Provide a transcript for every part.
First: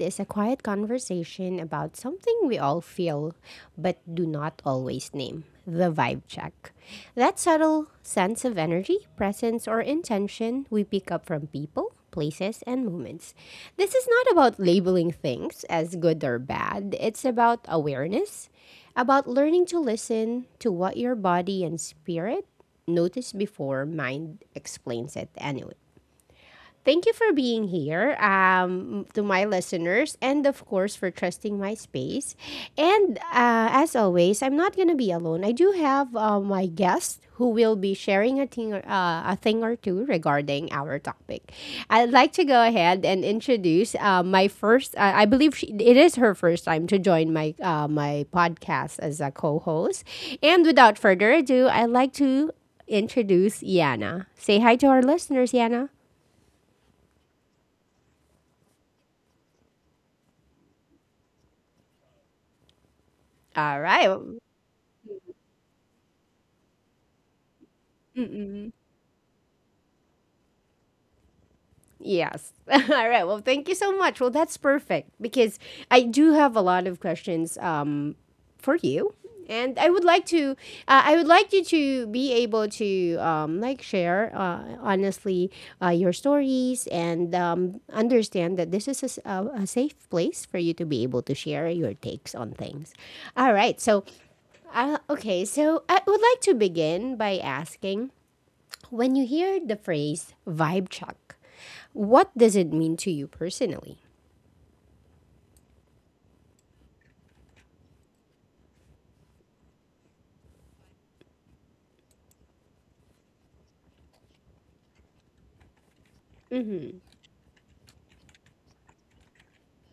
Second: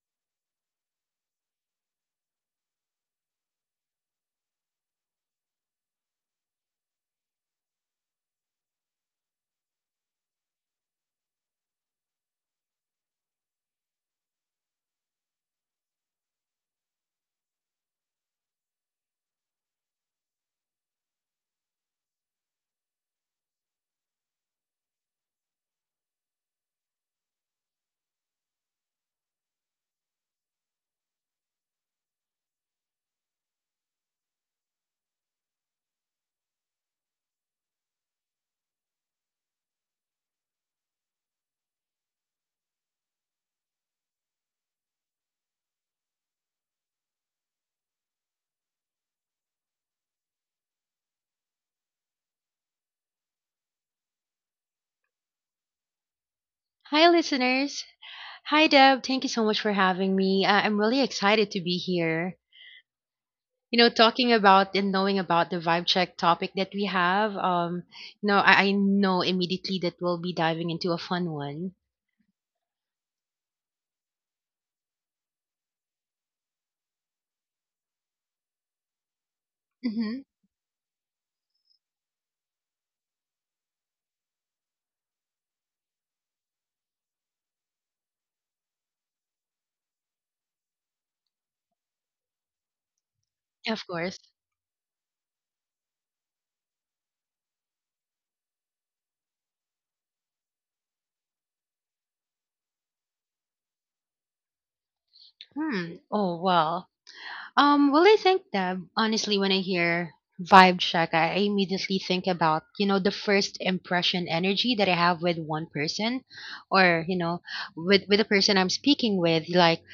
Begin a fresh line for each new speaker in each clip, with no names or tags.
is a quiet conversation about something we all feel but do not always name, the vibe check. That subtle sense of energy, presence, or intention we pick up from people, places, and moments. This is not about labeling things as good or bad, it's about awareness, about learning to listen to what your body and spirit notice before mind explains it anyway. Thank you for being here, to my listeners and, of course, for trusting my space. And as always, I'm not going to be alone. I do have, my guest who will be sharing a thing, a thing or two regarding our topic. I'd like to go ahead and introduce, my first, I believe it is her first time to join my podcast as a co host. And without further ado, I'd like to introduce Yana. Say hi to our listeners, Yana.
Hi, listeners. Hi, Deb. Thank you so much for having me. I'm really excited to be here.
All right.
Talking
Well,
about and knowing about the vibe check topic that we have. I know immediately that we'll be diving into a fun one.
yes. All right. Well, thank you so much. Well, that's perfect because I do have a lot of questions, for you, and I would
Hmm.
like to, I would like you to be able to, like, share, honestly, your stories, and understand that this is a safe place for you to be able to share your takes on things. All right.
Of
So,
course.
okay. So I would like to begin by asking, when you hear the phrase vibe check, what does it mean to you personally?
Hmm. Oh well. Well, I think Deb. Honestly, when I hear vibe check, I immediately think about the first impression energy that I have with one person,
Mm-hmm.
or with the person I'm speaking with, like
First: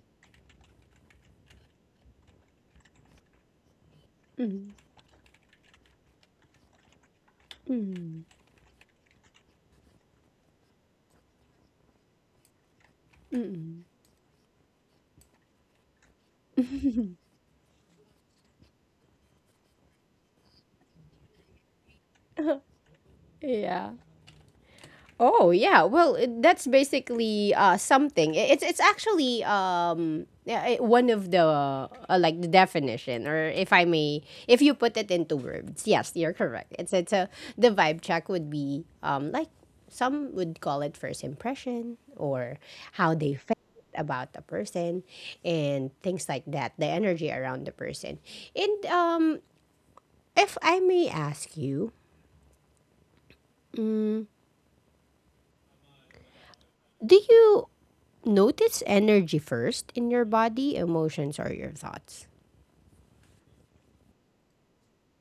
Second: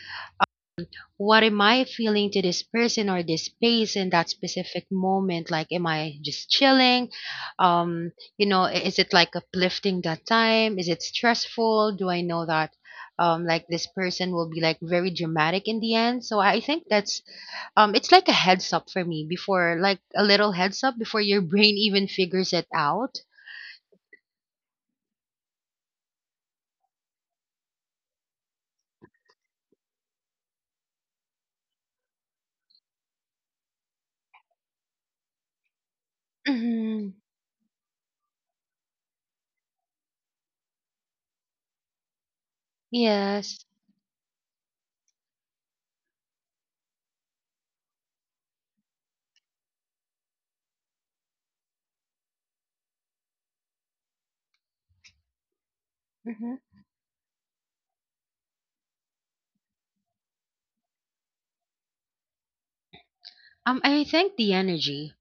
what am I feeling to this person or this space in that specific moment? Like, am I just chilling? Um,
Mm-hmm.
is it like uplifting that time? Is it stressful? Do I know that? Like this person will be like very dramatic in the end, so I think that's it's like a heads up for me, before like a little heads up before your brain even figures it out.
Yeah. Oh, yeah, well, that's basically, something. It's actually, yeah, one of the, like, the definition, or, if I may, if you put it into words, yes, you're correct. It's
Hmm.
a the vibe check would be, like, some would call it first impression, or how they felt
Yes.
about the person and things like that, the energy around the person. And, if I may ask you,
Hmm.
do you notice energy first in your body, emotions, or your thoughts?
I think the energy,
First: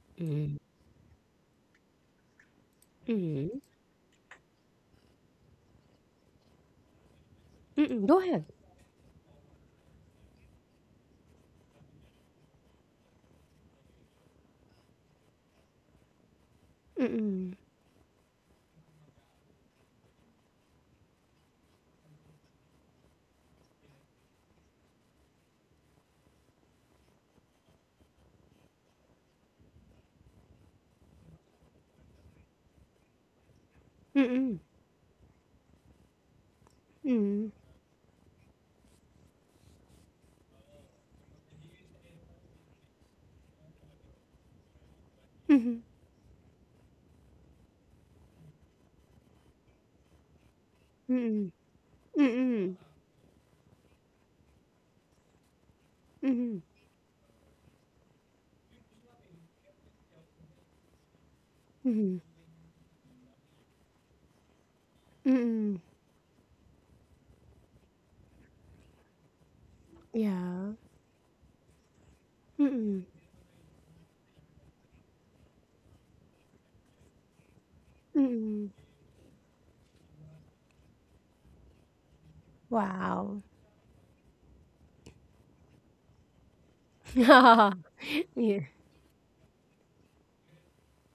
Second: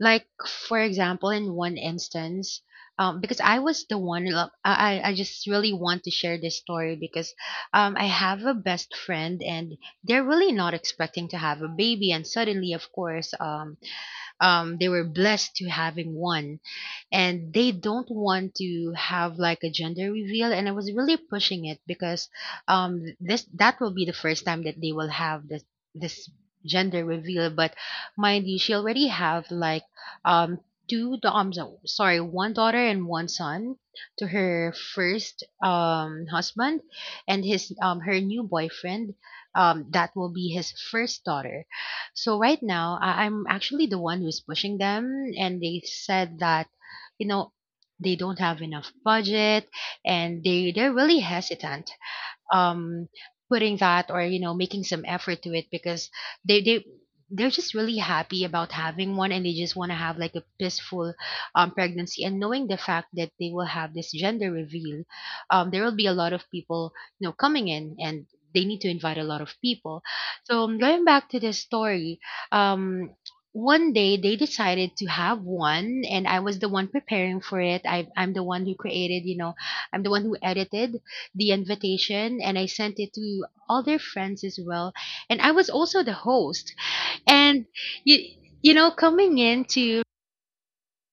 like
Mm,
for example in one instance, because I
mm,
was the one I just really want to share this story. Because I
mm, go
have
ahead.
a best friend and they're really not expecting to have a baby, and suddenly of course, they were blessed to having one.
Mm,
And they don't want to have like a gender reveal, and I was really pushing it because this, that will be the first time that they will have this gender reveal. But mind you, she already have like um sorry, one daughter and one son
mm,
to
mm,
her first husband, and
mm,
his, her new boyfriend, that will be his first daughter. So right now I'm actually the one who's pushing them, and
mm,
they said that you know they don't have enough budget, and they're really hesitant
mm,
um putting that or, you know, making some effort to it. Because
mm,
they they they're just really happy about having one, and they just want to have like a peaceful,
mm,
pregnancy. And knowing the fact that they will have this gender reveal,
mm,
there will be a lot of people, you know, coming in, and they need to invite a lot of people. So
yeah.
going back to this story,
Mm,
um, one day they decided to have one, and I was the one preparing for it. I'm the one
mm,
who created, you know, I'm the one who edited the invitation, and I sent it
wow.
to all their friends as well. And I was also the host. And
yeah.
you you know, coming into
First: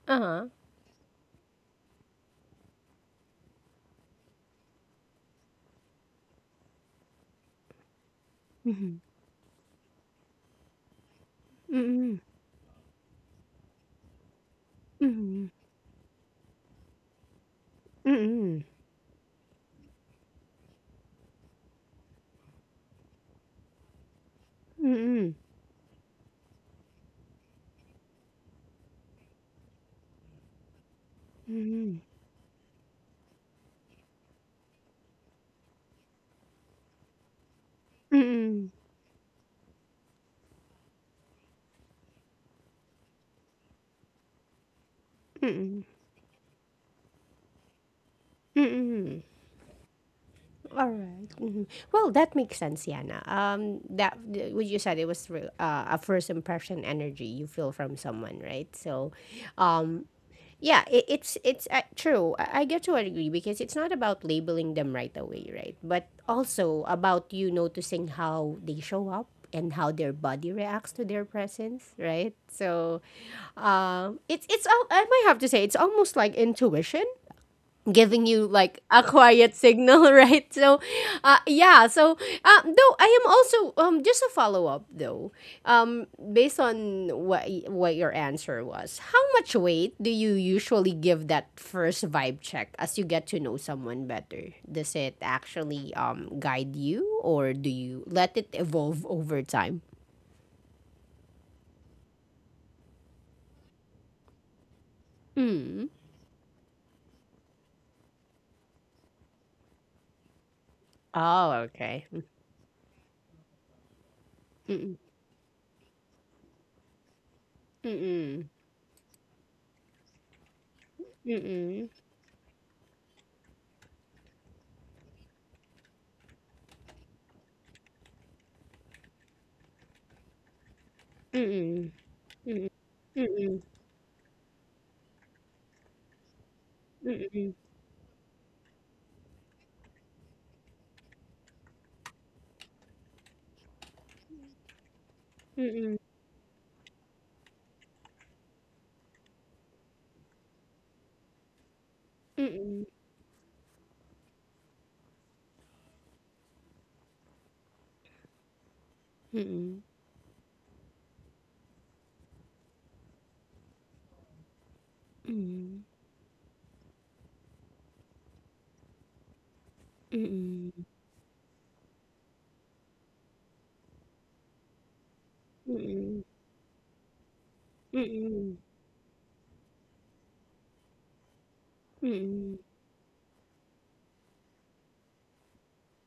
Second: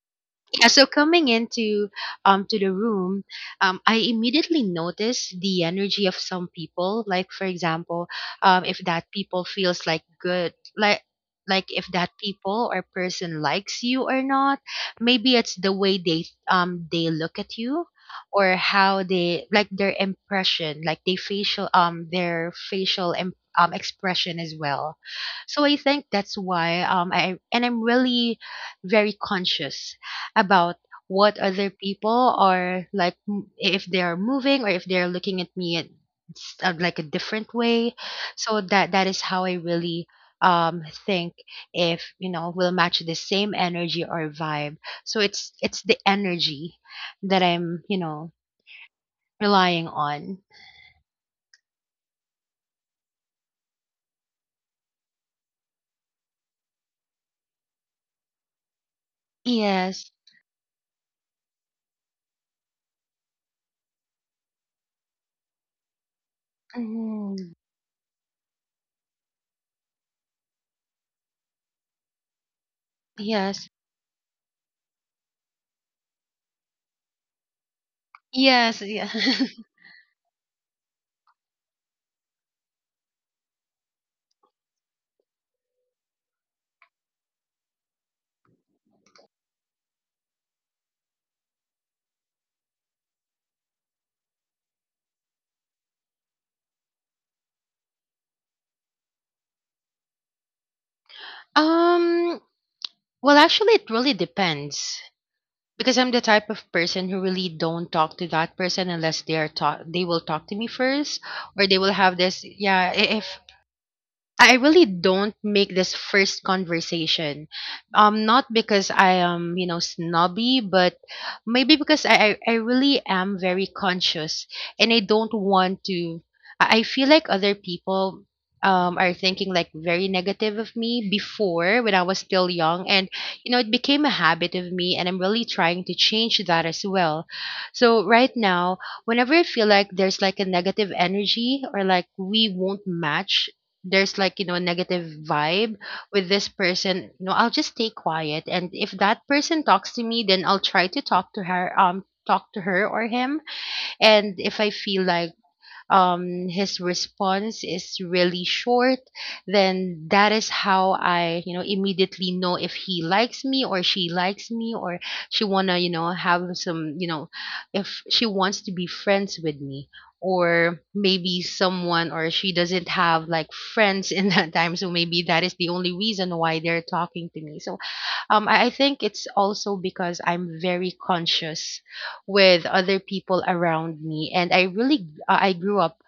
Uh-huh.
yeah, so coming into to the room, I immediately noticed the energy of some people. Like for example, if that people feels like good, like if that
mm,
people or person likes you or not, maybe
mm,
it's the way they look at you,
mm,
or
mm,
how they like their impression, like they facial their facial expression as well.
mm,
So I think that's why, I'm really very conscious about what other
mm,
people are like, if they are moving or if they're looking at me in like a different way. So
mm,
that is how I really think, if, you know, we'll match the same energy or vibe. So it's the energy that I'm, you know, relying on.
Mhm. Well, that makes sense, Yana. That, what you said, it was, a first impression energy you feel from someone, right? So,
Yes.
um, yeah, it's true. I get to agree because it's not about labeling them right away, right? But also about
Mhm.
you noticing how they show up and how their body reacts to their presence, right? So,
Yes,
I might have to say it's almost like intuition giving you,
yes,
like, a
yeah.
quiet signal, right? So, yeah. So, though I am also, just a follow-up though, um based on what your answer was, how much weight do you usually give that first vibe check as you get to know someone better? Does it actually guide you, or do you let it evolve over time?
um well, actually it really depends.
Mm.
Because I'm the type of person who really don't talk to that person unless they will talk to me first.
Oh,
Or they will
okay.
have if, I really
Mm-mm.
don't make this first conversation. Not
Mm-mm.
because I am, you know, snobby, but maybe
Mm-mm.
because I really am very conscious, and I don't want to. I feel like other people, are thinking like very negative of me before when
Mm-mm.
I was still
Mm-mm.
young. And, you know, it became a habit of me, and I'm really trying to change that as well.
Mm-mm.
So right now, whenever I feel like there's like a negative energy, or like we won't match, there's like, you know, negative vibe
Mm-mm.
with this person, you know, I'll just stay quiet. And if that person talks to me, then I'll try to talk to her, talk to her
Mm,
or him. And if I feel like, his response is really short,
mm,
then that is how I, you know, immediately know if he likes me or she likes me, or she wanna,
mm,
you know, have some, you know, if she wants to be friends with me. Or
mm,
maybe someone, or she doesn't have like friends in that time, so maybe that is the only
mm,
reason why they're talking to me. So
mm, mm,
I think it's also because I'm very conscious
mm,
with other people around me. And I really, I grew up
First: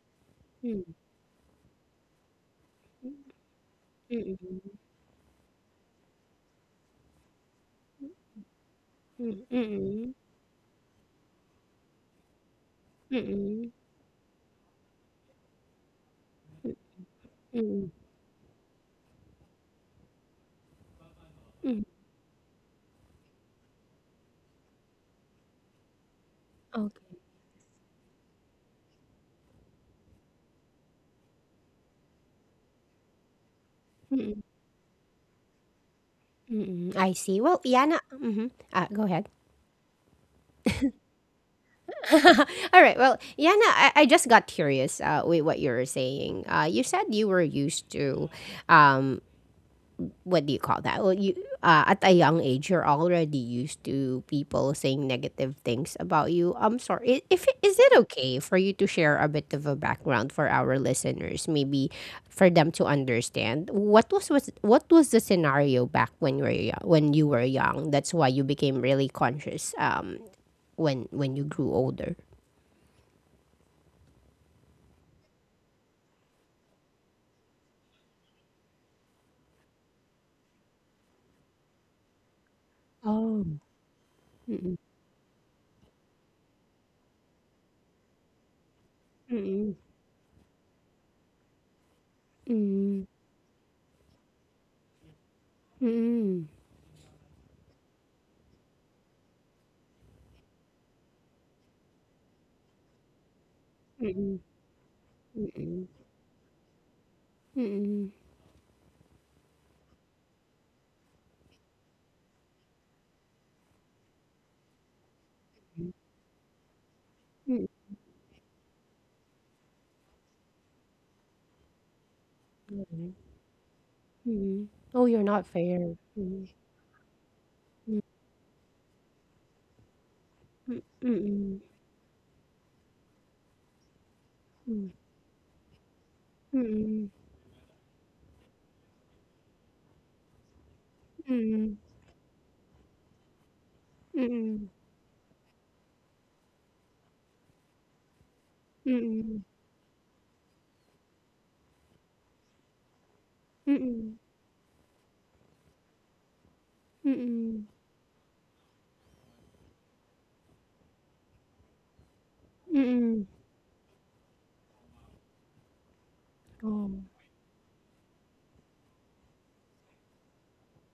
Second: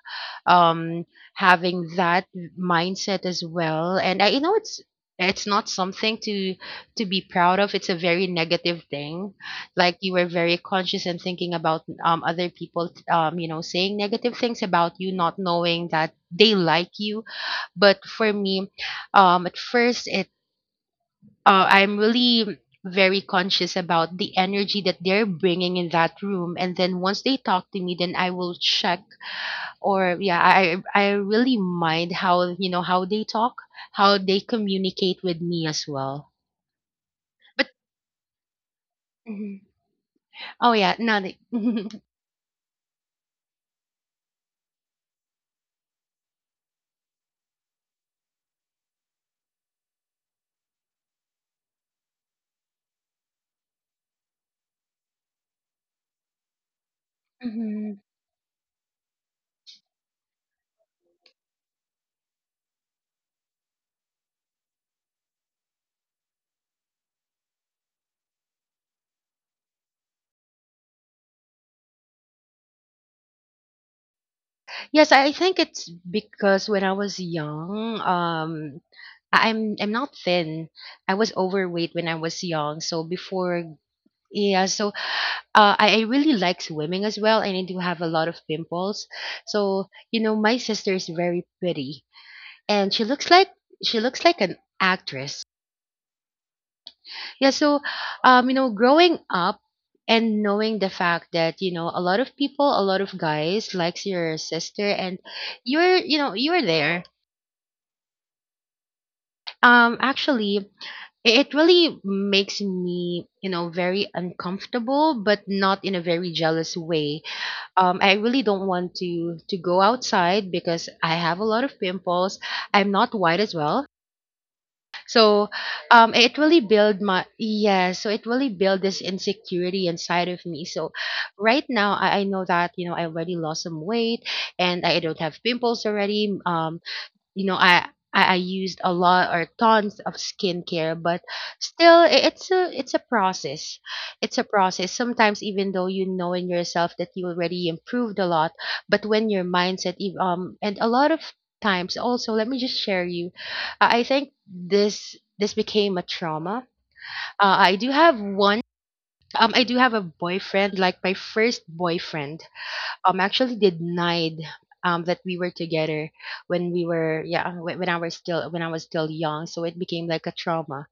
mm,
um having that mindset as well. And I, you know,
mm,
it's not something to be proud of, it's a very negative thing. Like
mm,
you were very conscious, and thinking about other people, you know,
mm,
saying negative things about you, not knowing that they like you.
mm,
But for me, at first,
mm.
I'm really very conscious about the energy that they're bringing in that room. And then
Okay.
once they talk to me, then I will check, or yeah, I really mind how, you know, how they talk, how they
Mm,
communicate with me as well.
mm. I see. Well,
But
Yana, mhm. Go ahead.
mhm. Oh yeah, no. They,
All right. Well, Yana, I just got curious, with what you were saying. You said you were used to, um, what do you call that? Well, you, at a young age, you're already used to people saying negative things about you. I'm sorry. I- If Is it
Mhm.
okay for you to share a bit of a background for our listeners, maybe for them to understand what was the scenario back when you were young, when you were young? That's why you became really conscious, when you grew older.
Yes, I think it's because when I was young, I'm not thin. I was overweight when I was young. So
Oh.
before, yeah.
Mm-mm.
So, I really like swimming as well, and I do have a lot of pimples.
Mm-mm.
So, you know, my sister is very pretty, and she looks like an actress.
Mm-mm.
Yeah. So, you know, growing up, and knowing the fact that, you know, a lot of people, a lot of guys likes your
Mm-mm.
sister, and
Mm-mm.
you know, you're there.
Mm-mm.
Actually, it really makes me, you know, very uncomfortable, but not in a very jealous way. I really don't want to go outside because I have a lot of pimples. I'm
Mm-mm.
not white as well,
Mm. Oh, you're not
so,
fair.
it
Mm.
really build my, yeah.
Mm.
So it really build this insecurity inside of me. So
Mm,
right now, I know that, you know, I already lost some weight, and I don't have pimples already.
mm,
You know i I used a lot or tons of skincare, but
mm,
still, it's a process. It's a
mm,
process. Sometimes, even though you know in yourself that you already improved a lot,
mm,
but when
mm,
your mindset, and a lot of times also, let me just share you. I
mm,
think this became a trauma.
mm, mm,
I do have one. I do have a boyfriend, like my first boyfriend
mm,
actually denied that we were together, when we were yeah when I was still young, so it became like a trauma.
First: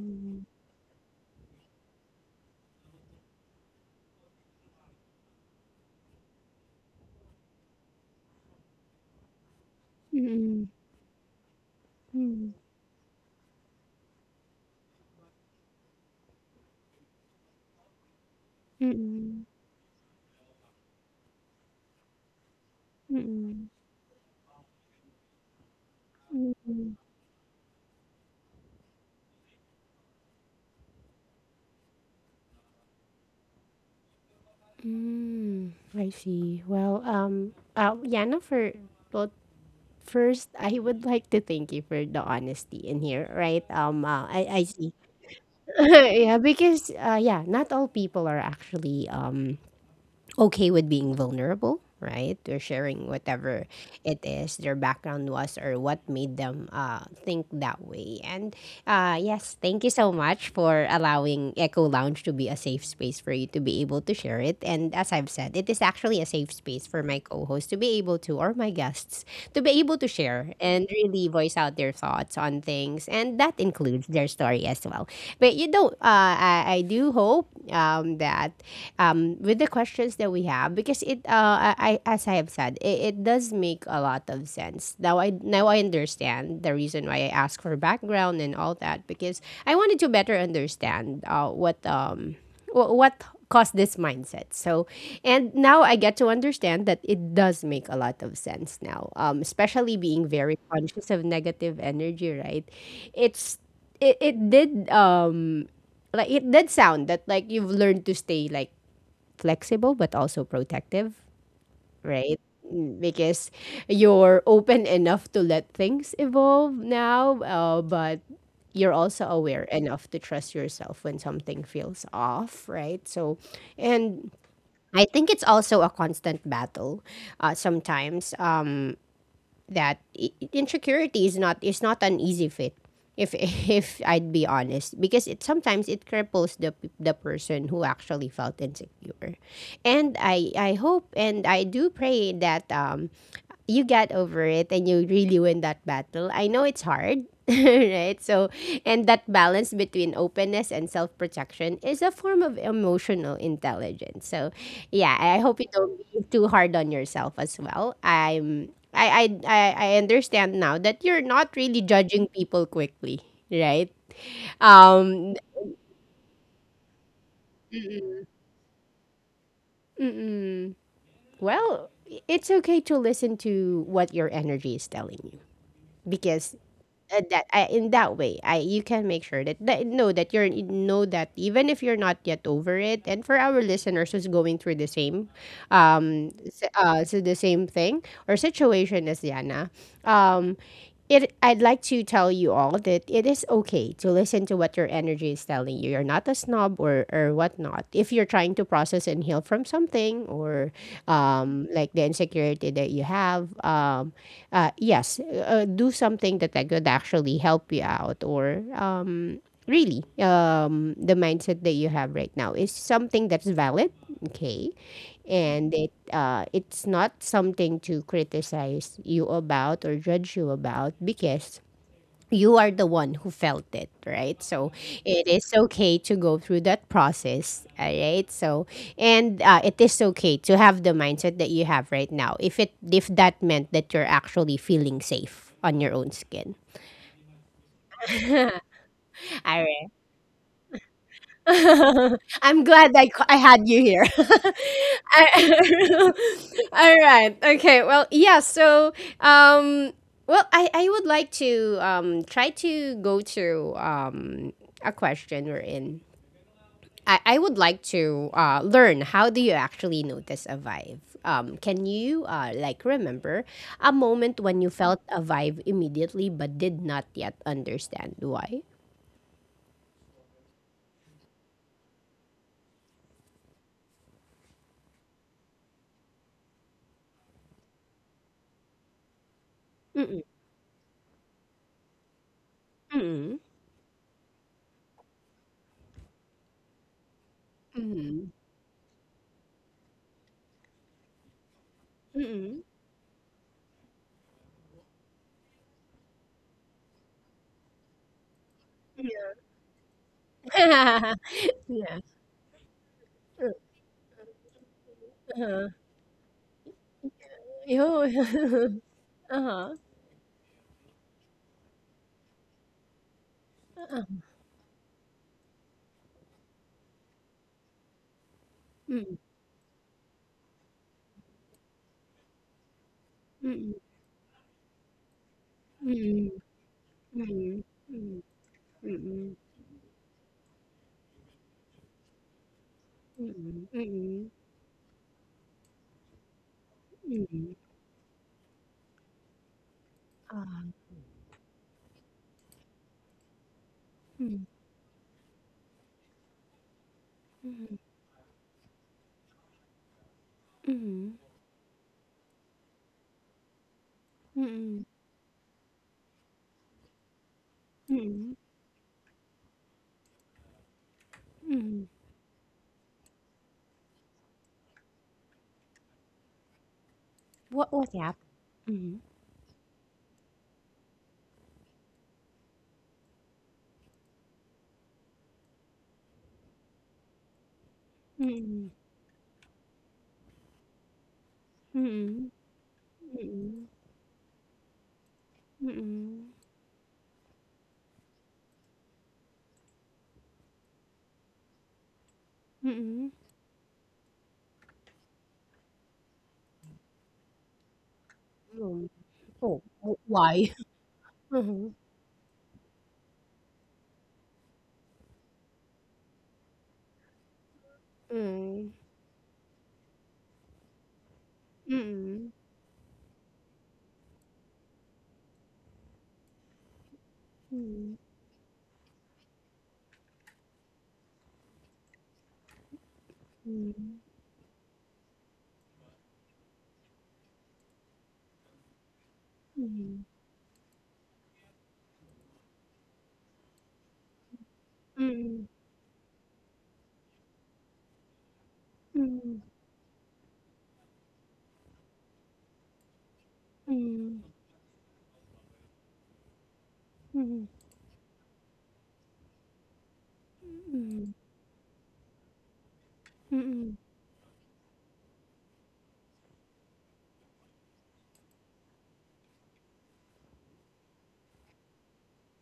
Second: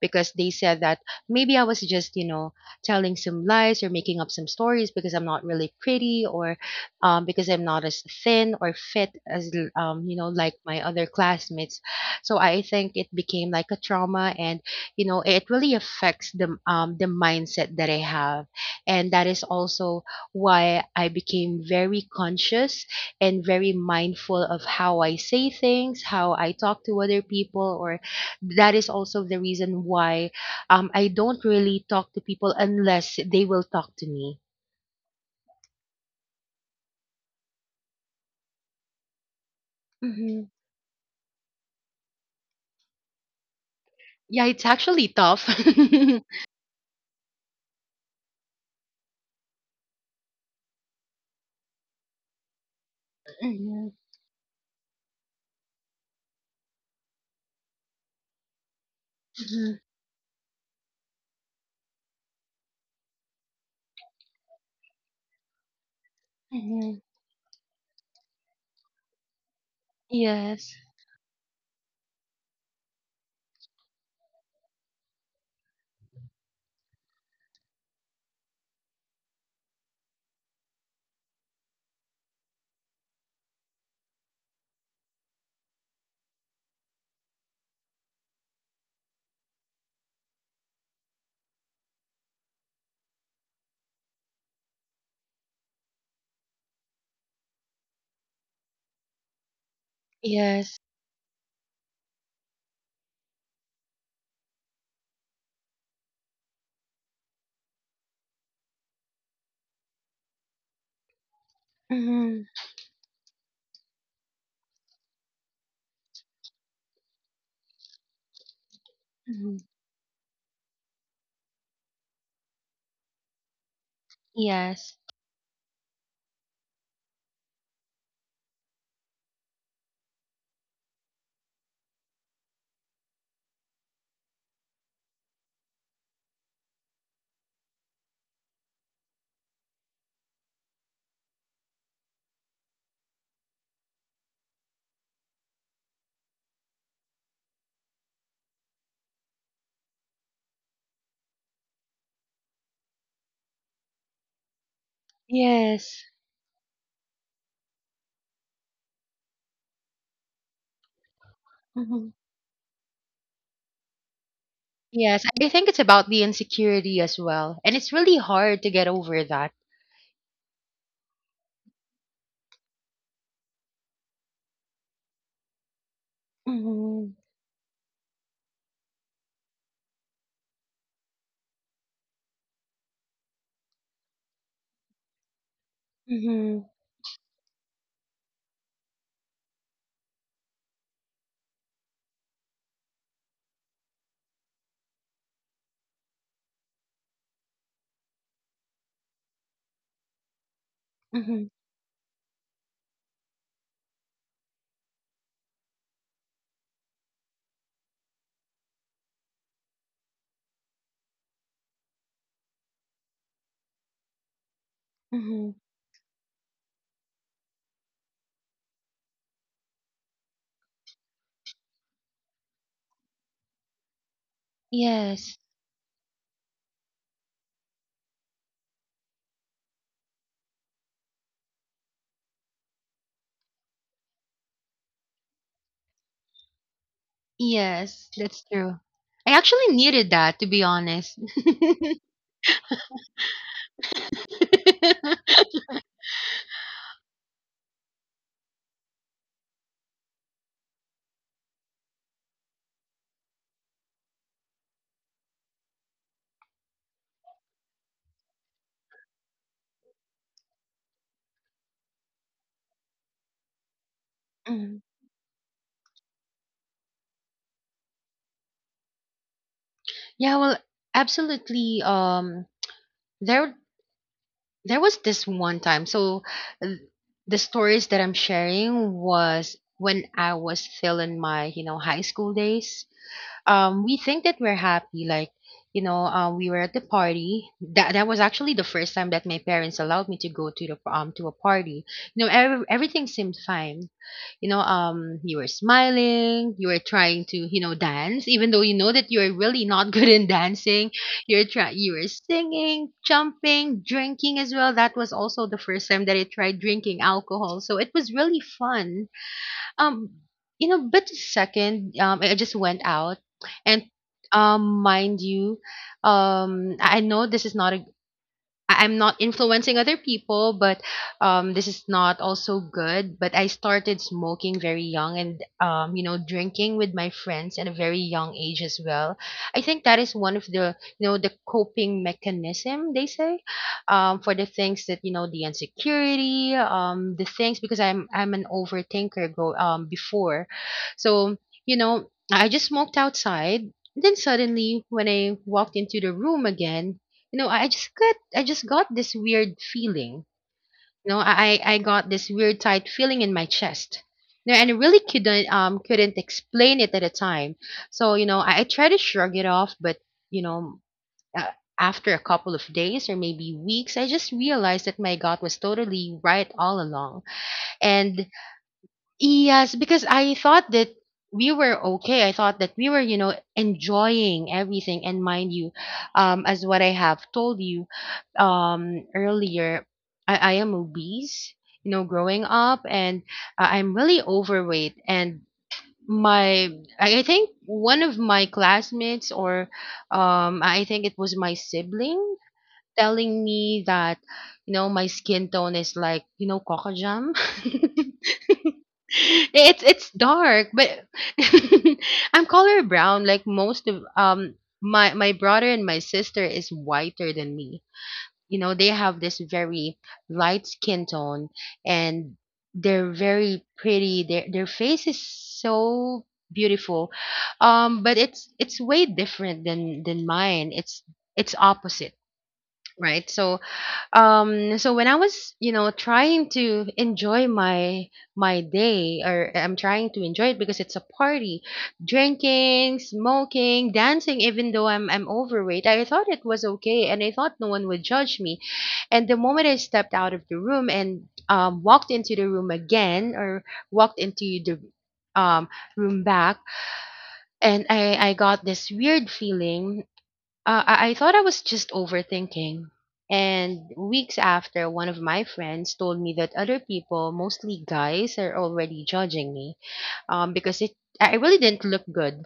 Because they said that maybe I was just, you know, telling some lies or making up some stories, because I'm not really pretty, or because I'm not as thin or fit as, you know, like
mm,
my other classmates. So
mm,
I think it became like a trauma, and, you know, it really affects the mindset that I have. And that is
mm,
also why I became very conscious, and
mm,
very mindful of how I say things, how I talk
mm.
to other people. Or that is also the reason why, I don't really talk to people unless they will talk to me.
Mm, I see. Well, Yana, for, well,
Hmm.
first, I would like to thank you for the honesty in here, right? Um, uh,
Yeah,
I I
it's
see.
actually tough. Hmm.
Yeah, because, yeah, not all people are actually okay with being vulnerable, right? They're sharing whatever it is their background was, or what made them, think that way. And, yes,
Hmm.
thank you so much for allowing Echo Lounge to be a safe space for you to be able to share it. And as I've said, it is actually a safe space
Hmm.
for my co host to be able to, or my guests, to be able to share
Yes,
and really voice out their thoughts on things. And that includes their story as well. But, you know, I do hope, that, with the questions that we have, because it as I have said, it does make a lot of sense. Now I understand the reason why I asked for background and all that, because I wanted to better understand, what, what caused this mindset. So, and now I get to understand that it does make a lot of sense now, especially being very
yes.
conscious of negative energy, right? It's it, it did, like, it did sound, that like, you've learned to stay, like, flexible but also protective, right?
Hmm.
Mm. Because you're open enough to let things evolve now, but you're also
Hmm.
aware enough to trust yourself when something feels off, right? So, and
Yes,
I think it's also a constant battle, sometimes, that insecurity is not an easy fit. If If I'd be honest, because, it sometimes, it cripples the person who actually felt insecure, and I hope, and I do pray that, you get over it and you really win that battle. I know it's hard, right? So, and that balance between openness and self protection is a form of emotional intelligence. So, yeah, I hope you don't
yes.
be too hard on yourself as well. I'm I understand now that you're not really
Hmm.
judging people quickly, right?
Yes,
Um
I think it's about the insecurity as well. And it's really hard to get over that.
mm-mm. Well, it's okay to listen to what your energy is telling you, because,
Hmm.
that, in that way, I you can make sure that, know that you're, you know, that even if you're not yet over it, and for our listeners who's going through the same,
Hmm.
the same thing or situation as Yana, um it I'd like to tell you all that it is okay to listen to what your energy is telling you. You're not a snob, or whatnot. If you're trying to process and heal from something, or
Hmm.
like the insecurity that you have, yes, do something that, could actually help you out, or really, the mindset that you have right now is something that's valid, okay?
Hmm.
And it's not something to criticize you about or judge you about, because you are the one who felt it, right? So it
Yes,
is okay to go through that process, all right? So, and, it is okay to have the mindset that you have right now, if that meant that you're actually feeling safe on your own skin.
yes, that's true. I
All
actually
right.
needed that, to be honest.
I'm glad I had you here. I- All right. Okay. Well, yeah. So, um, well, I would like to, try to go through, a question we're in I would like to, learn, how do you actually notice a vibe? Can you, like, remember a moment when you
Mhm.
felt a vibe immediately but did not yet understand why?
Yeah, well, absolutely. There there was this one time. So, th- the stories that I'm sharing was when
Mm-mm.
I was still in my, you know, high school days.
Mm-mm.
We think that we're happy, like, you know, we were at the party. That was
Mm-mm.
actually the first time that my parents allowed me to go to the, to a party. You know,
Mm-mm.
everything seemed fine. You were smiling, you were trying to dance even though you know that you're really not good in dancing.
Yeah.
You're try you
Yeah.
were singing, jumping, drinking as well. That was also the
Uh-huh.
first time that I tried drinking alcohol, so it
Yo.
was really fun.
Uh-huh.
um but the second, I just went out. And
Uh-huh.
mind you, I know this is not a I'm not
Mm-mm.
influencing other people, but this is not also good. But I started smoking very young and,
Mm-mm.
drinking with my friends
Mm-mm.
at a very young age as well.
Mm-mm.
I think that is one of the, the coping mechanism, they
Mm-mm.
say,
Mm-mm. Mm-mm. Mm-mm.
for the things that, the insecurity, the
Mm-mm.
things, because I'm an overthinker go, before.
Ah.
So, I just smoked outside. Then
Mm-mm.
suddenly, when I walked into the room again, I just got I just got this weird feeling.
Mm-mm.
I got this weird tight feeling in my chest. And I
Mm-mm.
really couldn't explain it at the time. So I tried to shrug it off, but you know, uh,
Mm-mm.
after a couple of days or maybe weeks, I just realized that my gut was totally right all along.
What was that?
And
Hmm.
yes, because I thought that we were okay. I thought that we were, enjoying everything. And mind you, as what I have told you
Hmm.
earlier, I am obese,
Hmm.
growing up, and
Hmm.
I'm really overweight. And
Hmm.
my, I think one of my classmates, or I think it was my sibling,
Hmm.
telling me that, my skin tone is like, Coco Jam.
Hmm. Oh.
It's it's
Why?
dark, but I'm color brown. Like most of my brother and my sister is whiter than me. You know,
Hmm.
they have this very light skin tone,
Hmm.
and they're very pretty. Their face is so beautiful.
Hmm.
But it's way different than mine. It's It's opposite, right? So
Hmm.
so when I was, trying to enjoy my day, or I'm trying to enjoy it because it's a party, drinking, smoking, dancing, even though I'm
Hmm.
overweight, I thought it was okay and I thought no one would judge me.
Hmm.
And the
Hmm.
moment I stepped out of the room and, walked into the room again, or walked
Hmm.
into the um, room back,
Hmm.
and I got this weird feeling. I
Hmm.
thought I was just overthinking.
Hmm. Hmm. Hmm.
And weeks after, one of my friends told me that other people, mostly guys, are already judging me, because it I really didn't look good,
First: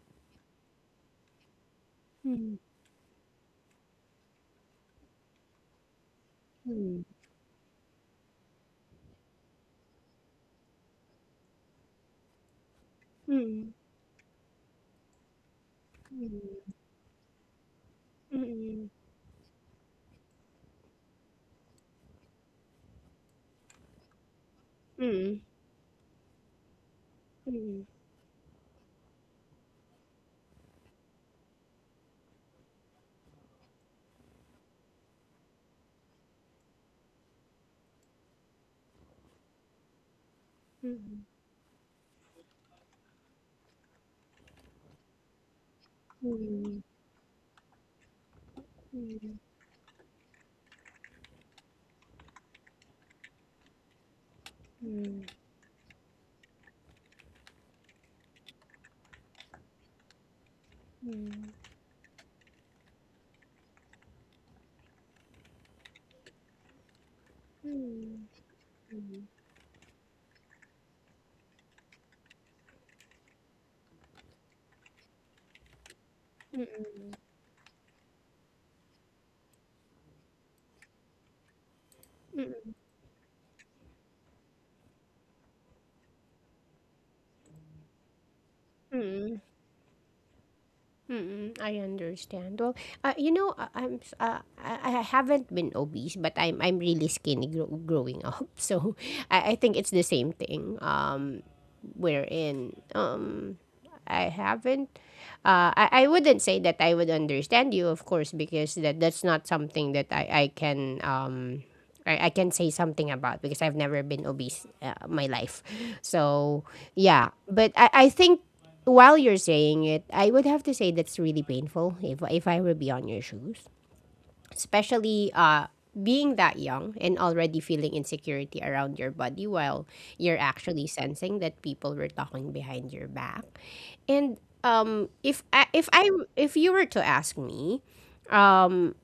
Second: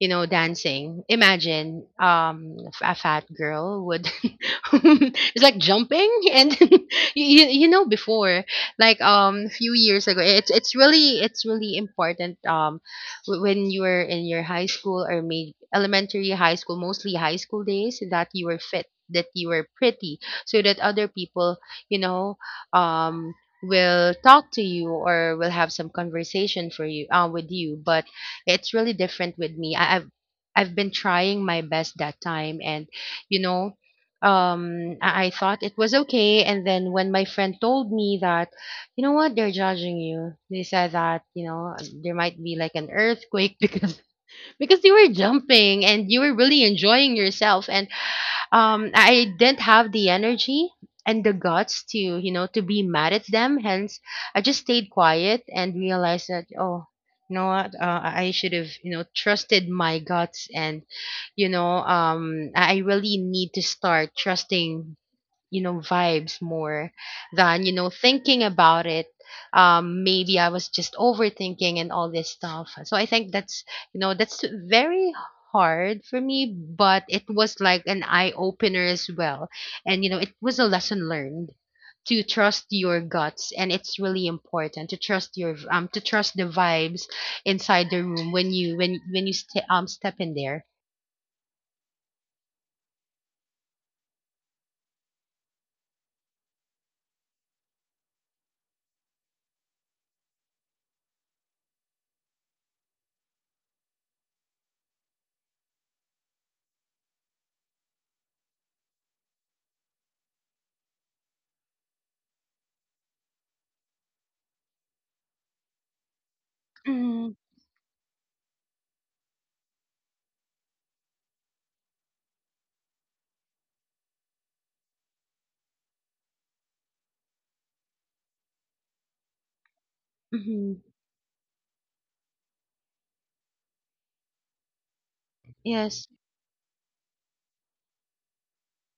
you know, dancing. Imagine a fat girl would it's like jumping and
Hmm.
you know, before, like, few years ago, it's really important,
Hmm. Hmm. Hmm.
when you were in your high school or maybe elementary, high
Hmm.
school, mostly high school days, that you were
Hmm.
fit, that you were pretty, so that other people, you know, um, will talk to you
Hmm. Hmm.
or will have some conversation for you with you. But it's really different with me. I've been trying my best that time, and you know, I thought it was okay. And then when my friend told me that, you know what? They're judging you. They said that, you know, there might be like an earthquake because you were jumping and you were really enjoying yourself, and I didn't have the energy and the guts to, you know, to be mad at them. Hence, I just stayed quiet and realized that, oh, you know what? I should have, you know, trusted my guts, and I really need to start trusting, you know, vibes more than, you know, thinking about
Hmm.
it.
Hmm.
Maybe I was just overthinking and all this stuff, so I think that's, you know, that's very hard for me, but
Hmm.
it was like an eye opener as well. And you know, it was a lesson learned, to trust
Hmm.
your guts, and it's really important to trust your to trust the vibes inside the room when you when you
Hmm.
step in there.
Mm-mm, I understand. Well, you know, I haven't been obese, but I'm really skinny, growing up. So I think it's the same thing. Wherein, I haven't. I wouldn't say that I would understand you, of course, because that's not something that I can, I can say something about, because I've never been obese, my life. So, yeah.
Mm-hmm.
But I think while you're saying it, I would have to say that's really painful if I were be on your shoes, especially being that young and already feeling insecurity around your body while you're
Mm-hmm.
actually sensing that people were talking behind your back. And um if I, if i
Yes.
if you were to ask me, um,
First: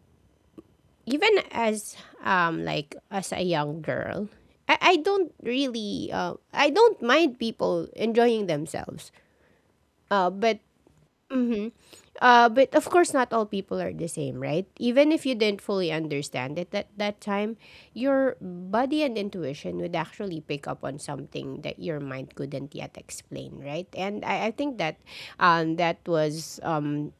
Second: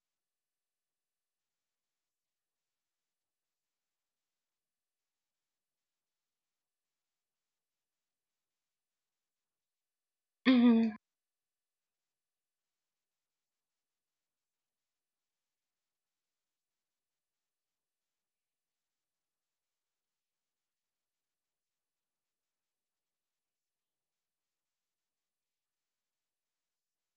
even as like as a young girl, I don't really I don't mind people enjoying themselves, uh, but
Hmm.
but of course, not all people are the same, right? Even if you didn't fully understand it at that time, your body and intuition would actually pick up on something that your mind couldn't yet explain, right? And I think that um, that was um,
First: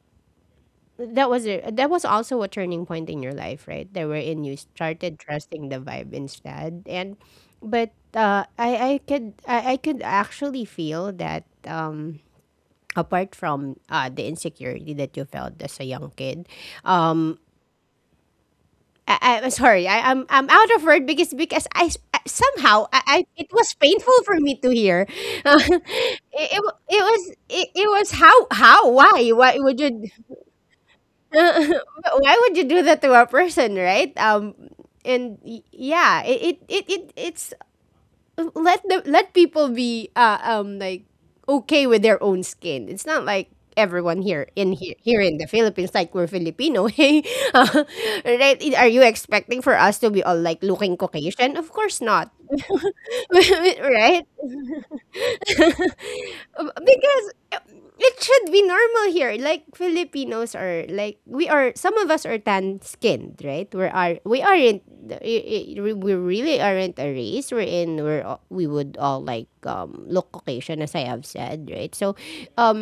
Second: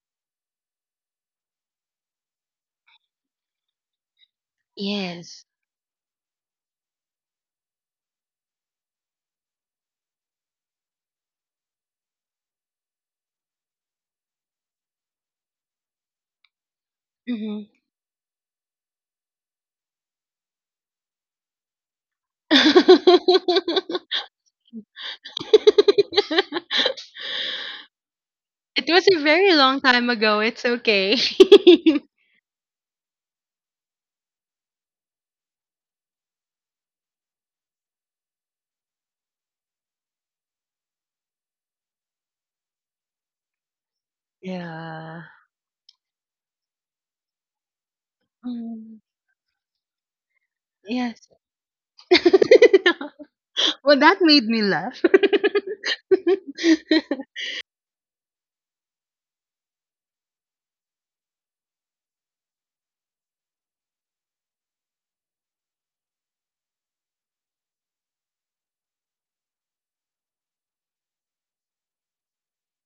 that was also a turning point in your life, right? There wherein you started
Yes.
trusting the vibe instead, and but I could actually feel that. Apart from the insecurity that you felt as a young kid. um I'm sorry. I'm out of word because somehow I, I it was painful for me to hear. It was
It
how
was a very
why
long
would
time
you
ago, it's okay.
why would you do that to a person, right? Yeah, it's, let people be like okay with their own skin. It's not like everyone here
Yeah.
in the Philippines, like we're Filipino. Hey, uh, right? Are
Mm,
you expecting for us to be all like looking
yes.
Caucasian? Of course not,
Well, that
right?
made me laugh.
Because uh, it should be normal here. Like Filipinos are like we are. Some of us are tan skinned, right? We aren't. We really aren't a race. We're in. We would all like look Caucasian, as I have said, right? So, uh,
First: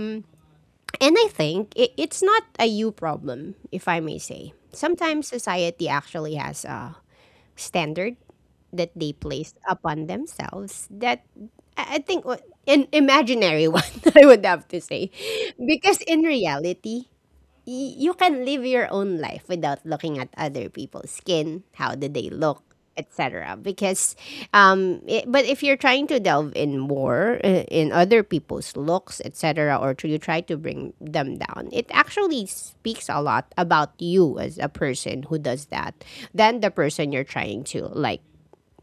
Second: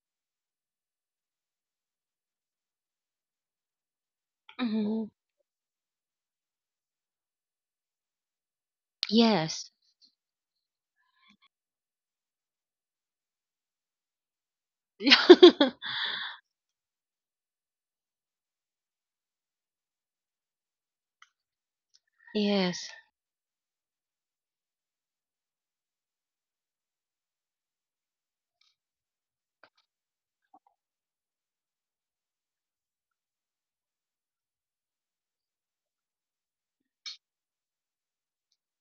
and I think it's not a you problem, if I may say.
Mhm.
Sometimes society actually has a standard that they placed
Yes.
upon themselves that I I think wa- an imaginary one, I would have to say, because in reality you can live your own life without looking at other people's skin, how do they look,
Yes.
etc. Because, but if you're trying to delve in more in other people's looks, etc., or to, you try to bring them down, it actually speaks a lot about you as a person who does that than the person you're trying to like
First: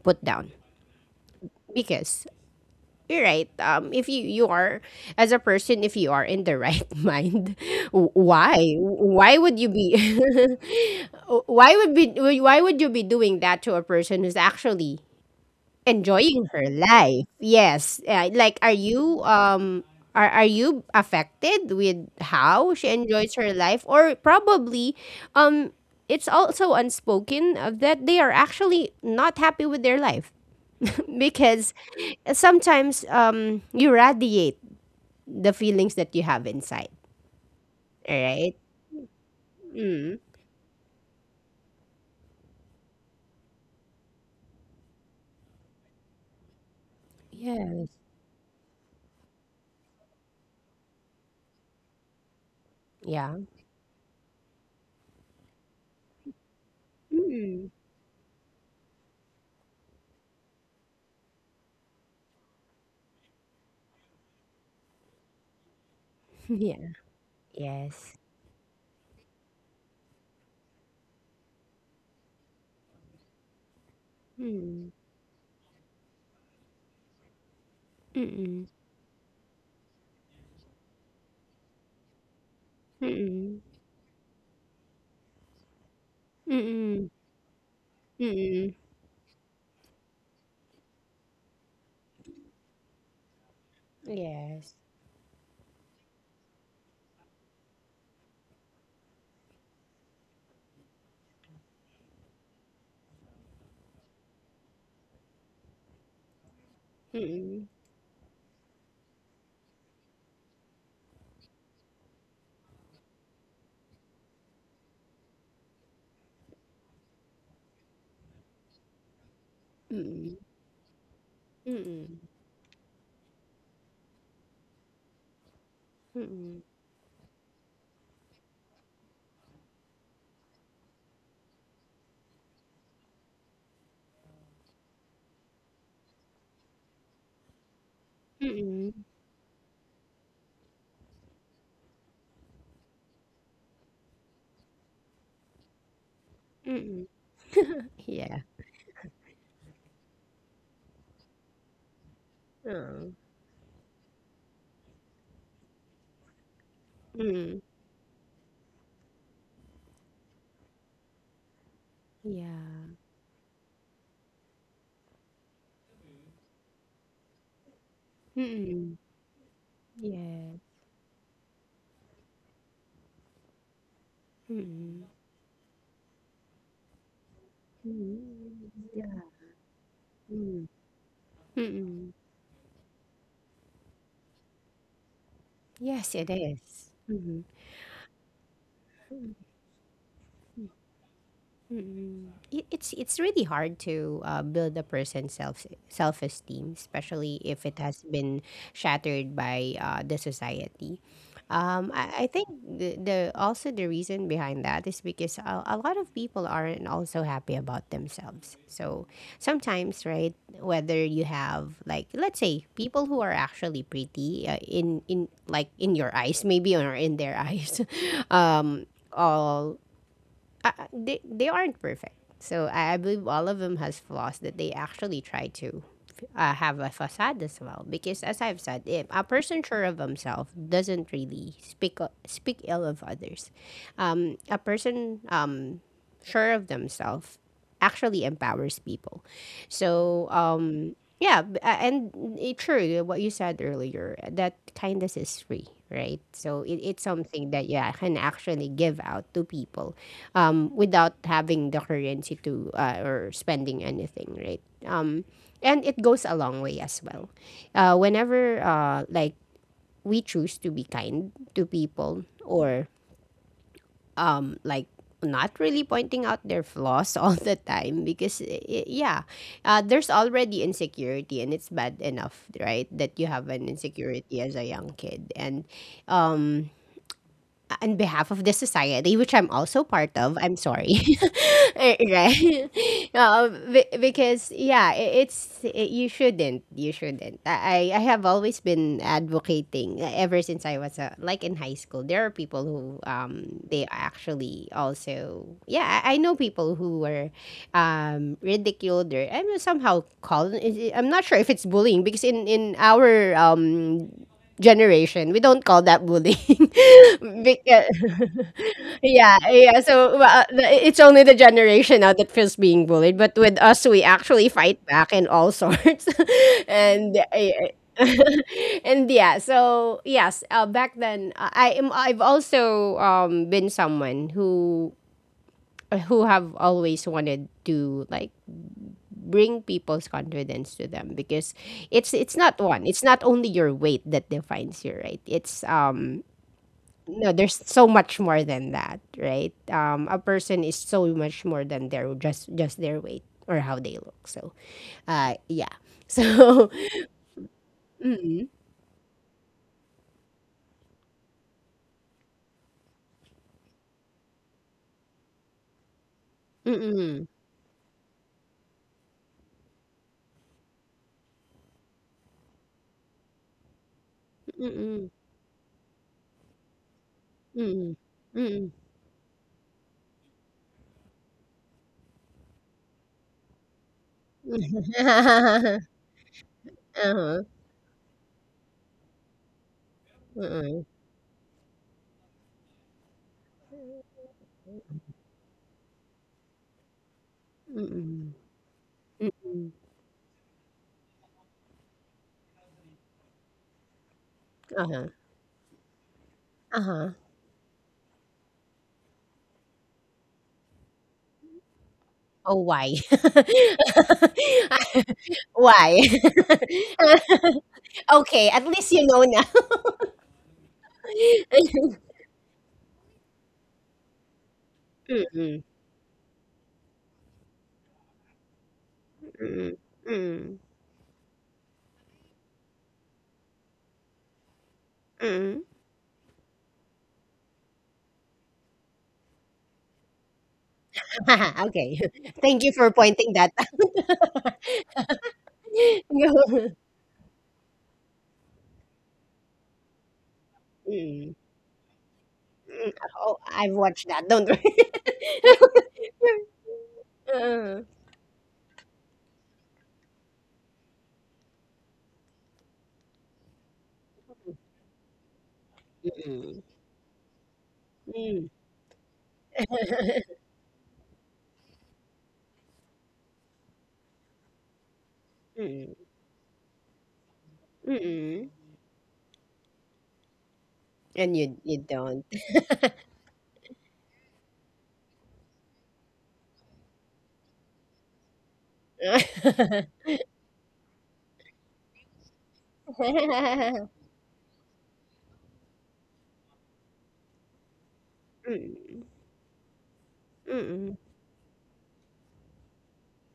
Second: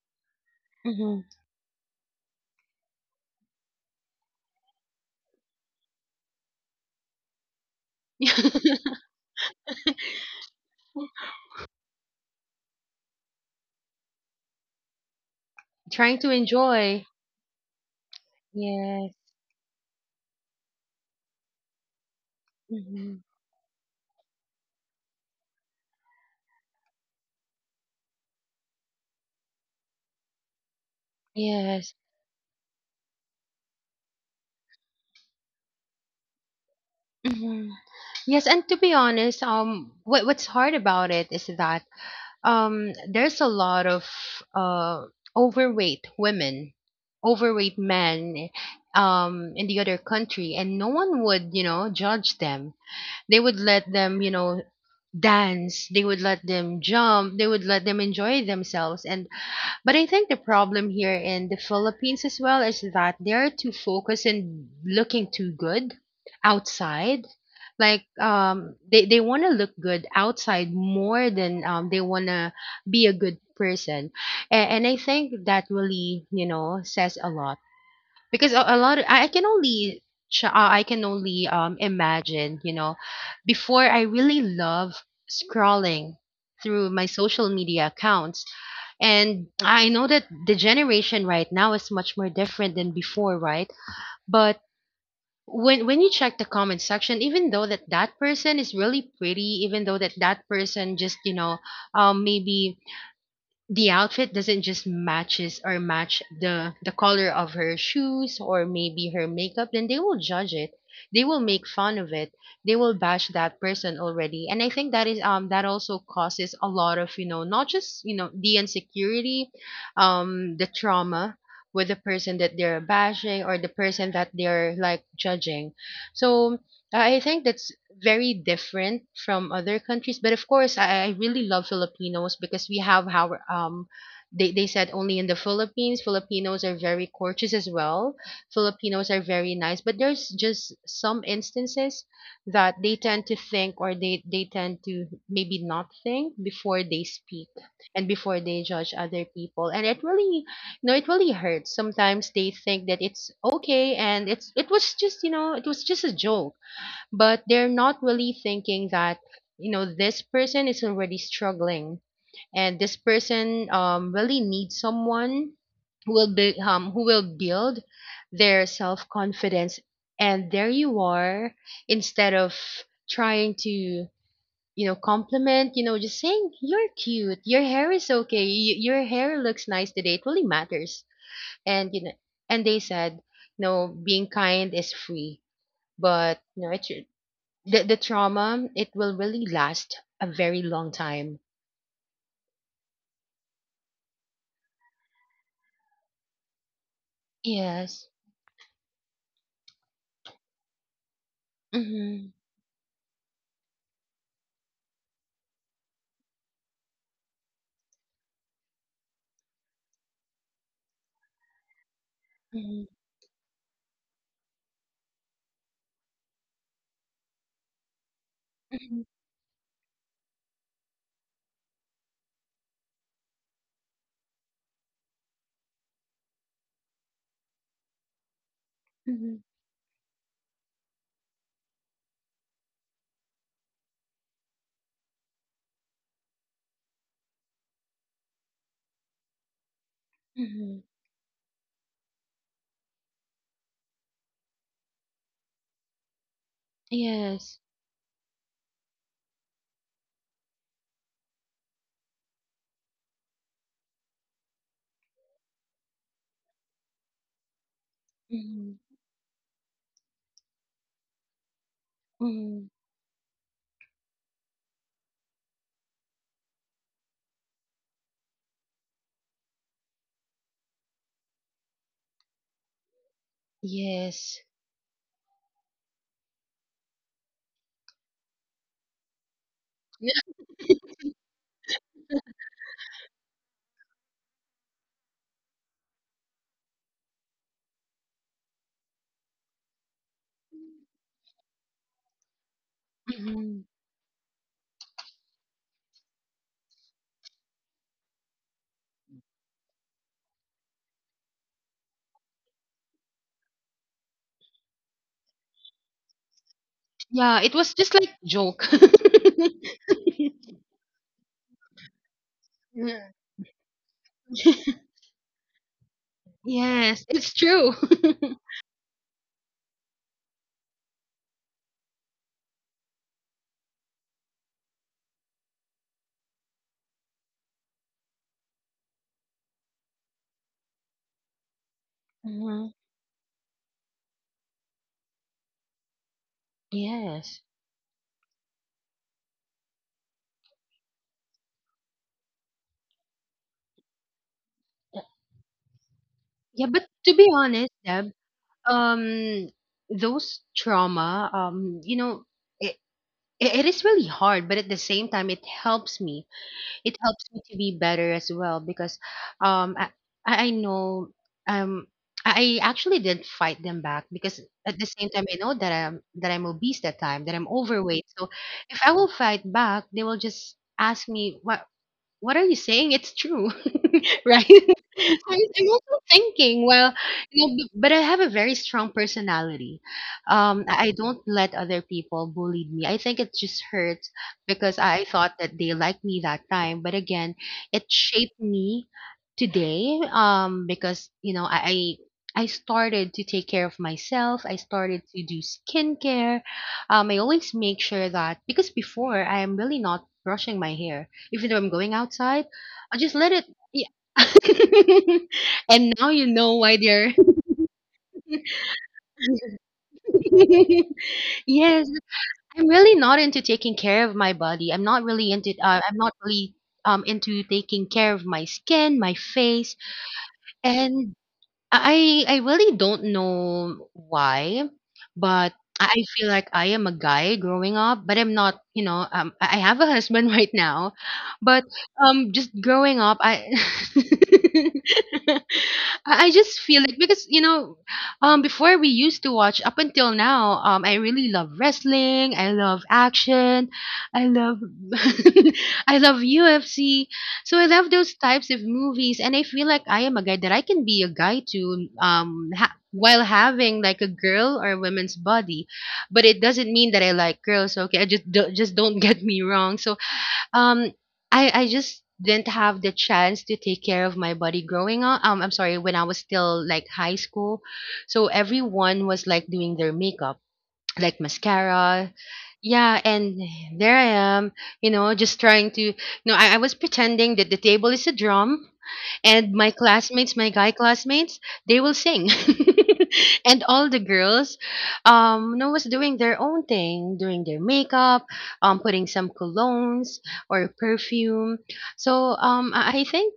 put down.
Mhm.
Because you're right. If you you are as a person, if you are in the right mind, why would you be why would be why would you be doing that to a person who's actually
Trying to
enjoying her
enjoy.
life? Yes, like are
Yes.
you are you affected with how she
Mhm.
enjoys her life, or probably um it's also unspoken that they are actually not happy with their life because
Yes.
sometimes you radiate the feelings that you have inside.
Mhm.
All
Yes,
right.
and to be honest,
Mm.
what what's hard about it is that there's a lot of uh overweight women, overweight
Yeah,
men, in the other country, and no one would, you know, judge them.
yeah.
They would let them, you know, dance, they would let them jump, they would
Mm.
let them enjoy themselves, and but I think the problem here in the Philippines as well is that they're too focused in looking too good
Yeah.
outside. Like
Yes.
they wanna look good outside more than they wanna be a good person. And I
Mm.
think that really, you know, says a lot. Because
Mm-mm.
a lot of, I can only I can only imagine, you know,
Mm-mm.
before I really love scrolling through my
Mm.
social media accounts,
Mm.
and I know that the generation right now is much more different than before, right? But
Yes.
when you check the comment section, even though that person is really pretty, even though that person just, you know, maybe the outfit doesn't just matches or match the color of
Mm-mm.
her shoes or maybe her makeup, then they will judge it, they will make fun of it, they will bash that person already. And I think that is that also causes a lot of, you know, not just, you know, the insecurity, the trauma, with the
Mm-mm.
person that they're bashing or the person that they're like judging. So
Mm-mm.
I think that's very different from other countries, but of course, I really love Filipinos because we have how they said only in the Philippines, Filipinos are very courteous as well. Filipinos are very nice, but there's just some instances that they tend to think, or they tend to maybe not think before they speak and before
Yeah.
they judge other people. And it really, you know, it really hurts. Sometimes they think that
Oh.
it's okay and it was just, you know, it was just a joke, but
Mm-mm.
they're not really thinking that, you know, this person is already struggling, and
Yeah.
this person, really needs someone who will be, who will build their
Mm-mm.
self confidence, and there you are, instead of trying to, compliment, you know, just saying you're cute, your hair is okay, your hair
Yeah.
looks nice today. It really
Mm. Yeah, mm, mm,
matters.
yeah, mm,
And you know,
mm, mm.
and they said, no, being kind is free,
Yes, it
but you know, it
is.
should, the trauma, it will really last a very long time.
Mm. It's really hard to build a person's self esteem, especially if it
Yes.
has been shattered by the society. I
Mhm.
think the also the reason behind that is because a lot of people aren't also happy about themselves. So sometimes, right, whether you have like, let's say,
Mhm.
people who are actually pretty in like in your eyes maybe or in their eyes,
Mhm.
all they aren't perfect. So I believe all of them has flaws that they actually try to have a facade as well. Because as I've said, if a
Mhm.
person sure of himself doesn't really speak ill of others, a person sure of themselves actually empowers people. So
Mhm.
yeah, and it, true, eh, what you said earlier, eh, that kindness is free, right? So it's something
Yes.
that yeah I can actually give out to people, without having the currency to or spending anything, right? Um, and it goes a long way as well. Whenever
Mhm.
like we choose to be kind to people,
Mhm.
or like not really pointing out their flaws all the time because yeah, there's already insecurity and it's bad enough, right, that you have an
Yes.
insecurity as a young kid. And um on behalf of the society, which I'm also part of, I'm sorry. Eh, right? Because yeah, I- it's I you shouldn't, I have always been advocating ever since I was like in high school. There are people who
Mhm.
they actually also yeah, I know people who were ridiculed, or I mean, somehow called. I'm not sure if it's bullying because in our generation, we don't call that bullying.
Yeah, it was
Because,
just like joke.
yeah. So well, it's only the generation now that feels being
Yeah.
bullied. But with us, we actually fight back in all sorts.
Yes,
and
it's true.
and yeah, so yes, back then I am. I've also been someone who have always wanted to like bring people's confidence to them, because it's not
Mhm.
one it's not only your weight that defines you, right? it's No,
Yes.
there's so much more than that, right? A person is so much more than their just their weight or how they look. So yeah.
Yeah,
So
but to be honest, Deb, um, those trauma, you know, i it is really hard, but at the same time it helps me, it helps
mm-mm,
me to be better as well, because um i I I know, um I actually did fight them back, because at the same
mm-mm,
time I know that I'm that I'm obese that time, that I'm
mm-mm,
overweight. So
mm-mm.
if I will fight back, they will just ask me what, "What are you saying? It's true." Right? So I I'm
Uh-huh,
also thinking, well, you
uh-uh,
know, b but I have a very strong personality. I don't let other people bully me. I think it just hurts because I thought that they liked me that time. But again, it
mm-mm,
shaped me
mm-mm,
today, because, you know, I started to take care of myself. I
uh-huh,
started to do skincare.
uh-huh.
I always make sure that, because before I am really not brushing my hair even though I'm going outside,
Oh, why?
I just let it. Yeah. And
Why?
now you know why they're.
Okay, at least you know now.
Yes, I'm really not into taking care of my body. I'm not
Mm-mm,
really into.
mm-mm,
I'm not really into taking care of my skin, my face,
mm-mm,
and I really don't know why, but
mm-mm.
I feel like I am a guy growing up, but I'm not, you know, I have a husband right now, but
Okay.
just
Thank you for
growing up,
pointing
I
that out.
I just
No.
feel like, because you know, before we used to watch, up until now, I really
Mm.
love wrestling, I love
Mm. Oh,
action,
I've watched
I
that. Don't
love,
worry.
I love UFC, so I
Uh,
love those types of movies, and I feel like I am a guy that I can be a guy to, while having like a girl or a woman's body, but it
mm-mm.
doesn't mean that I like girls. So, okay, I just
Mm.
just don't get me wrong.
Mm.
Um, I just didn't have the chance to take care of my body growing up. I'm sorry, when
mm,
I was still like high school, so
mm.
everyone was like doing their makeup like
And you
mascara.
don't.
Yeah, and there I am, just trying to. No, I was pretending that the table is a drum, and my classmates, my guy classmates, they will sing. And all the girls, no, was doing their own thing, doing their makeup, putting some colognes or perfume. So I think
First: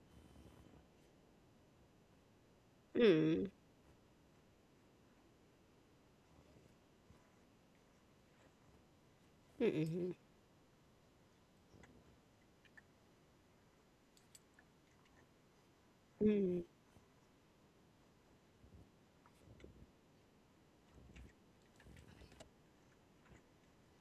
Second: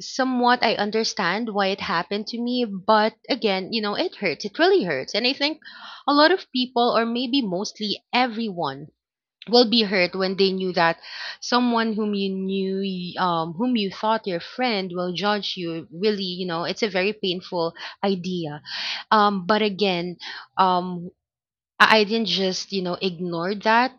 somewhat I understand why it happened to me, but again, you know, it hurts. It really hurts. And I think a lot of people, or maybe mostly everyone, will be hurt when they knew that someone whom you knew, whom you thought your friend will judge you. Really, you know, it's a very painful idea. But again, um, I didn't just, ignore that.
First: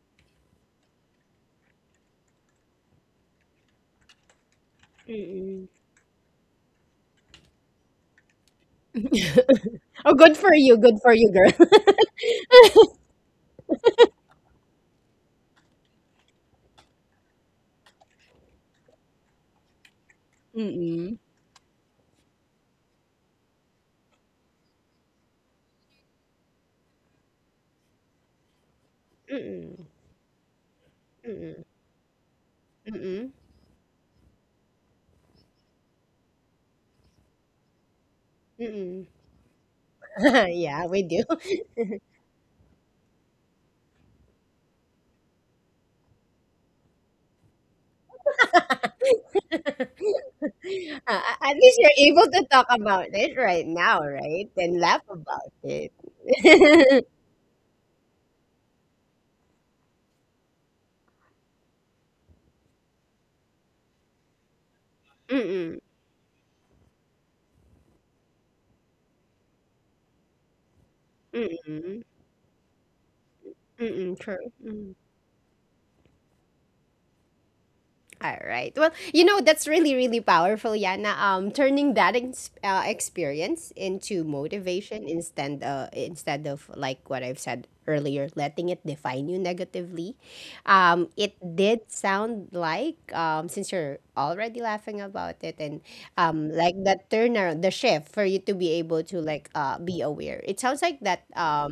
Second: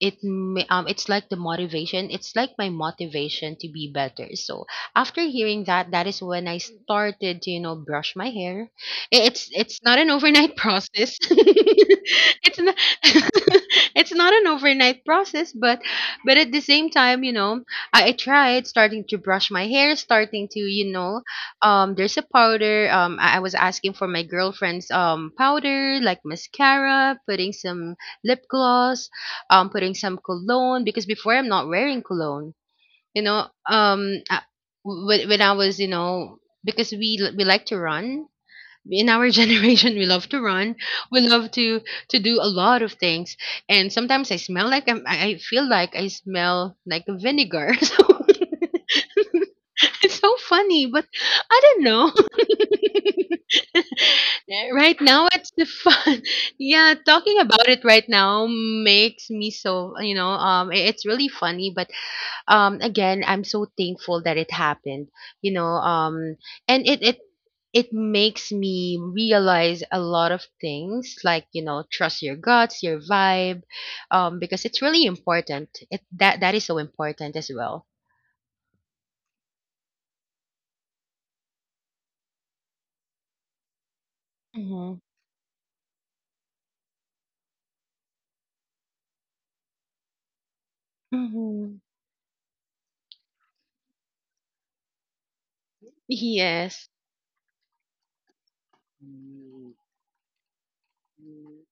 It's like the motivation. It's like my motivation to be better. So after hearing
Mm-mm.
that, that is when I started to, you know, brush my hair. It's not an
Oh, good for
overnight
you. Good for
process.
you, girl.
It's not it's not an overnight process, but at the same time, you know, I tried starting to brush my hair, starting to, you
Mm-mm.
know, there's a powder. I was asking for my girlfriend's powder, like mascara, putting some lip gloss,
Mm-mm.
putting some cologne because before I'm
Mm-mm.
not wearing cologne. You
Mm-mm.
know, when I was, you know, because we like to run.
Mm-mm.
In our generation, we love to run.
Yeah, we
We
do.
love to do a lot of things, and sometimes I smell like I feel like I smell like vinegar. So it's so funny, but
Uh, at
I
least
don't
you're
know.
able to talk about it right now, right? And
Right
laugh
now, it's
about
the
it.
fun. Yeah, talking about it right now makes me so. It's really funny, but again, I'm so thankful that it happened. You know,
Mm-mm,
and it it makes me realize a lot of things, like you know,
mm-mm,
trust your guts, your vibe,
mm-mm,
because it's
true.
really important, it that that is so important as well.
All right. Well, you know, that's really really powerful, Yana. Turning that ex experience into motivation, instead instead of, like what I've said earlier, letting it define you negatively. It
Mm-hmm.
did sound like, since you're already laughing about it and like
Yes.
that turnaround, the shift for you to be able to like
Mm.
be aware. It sounds like that,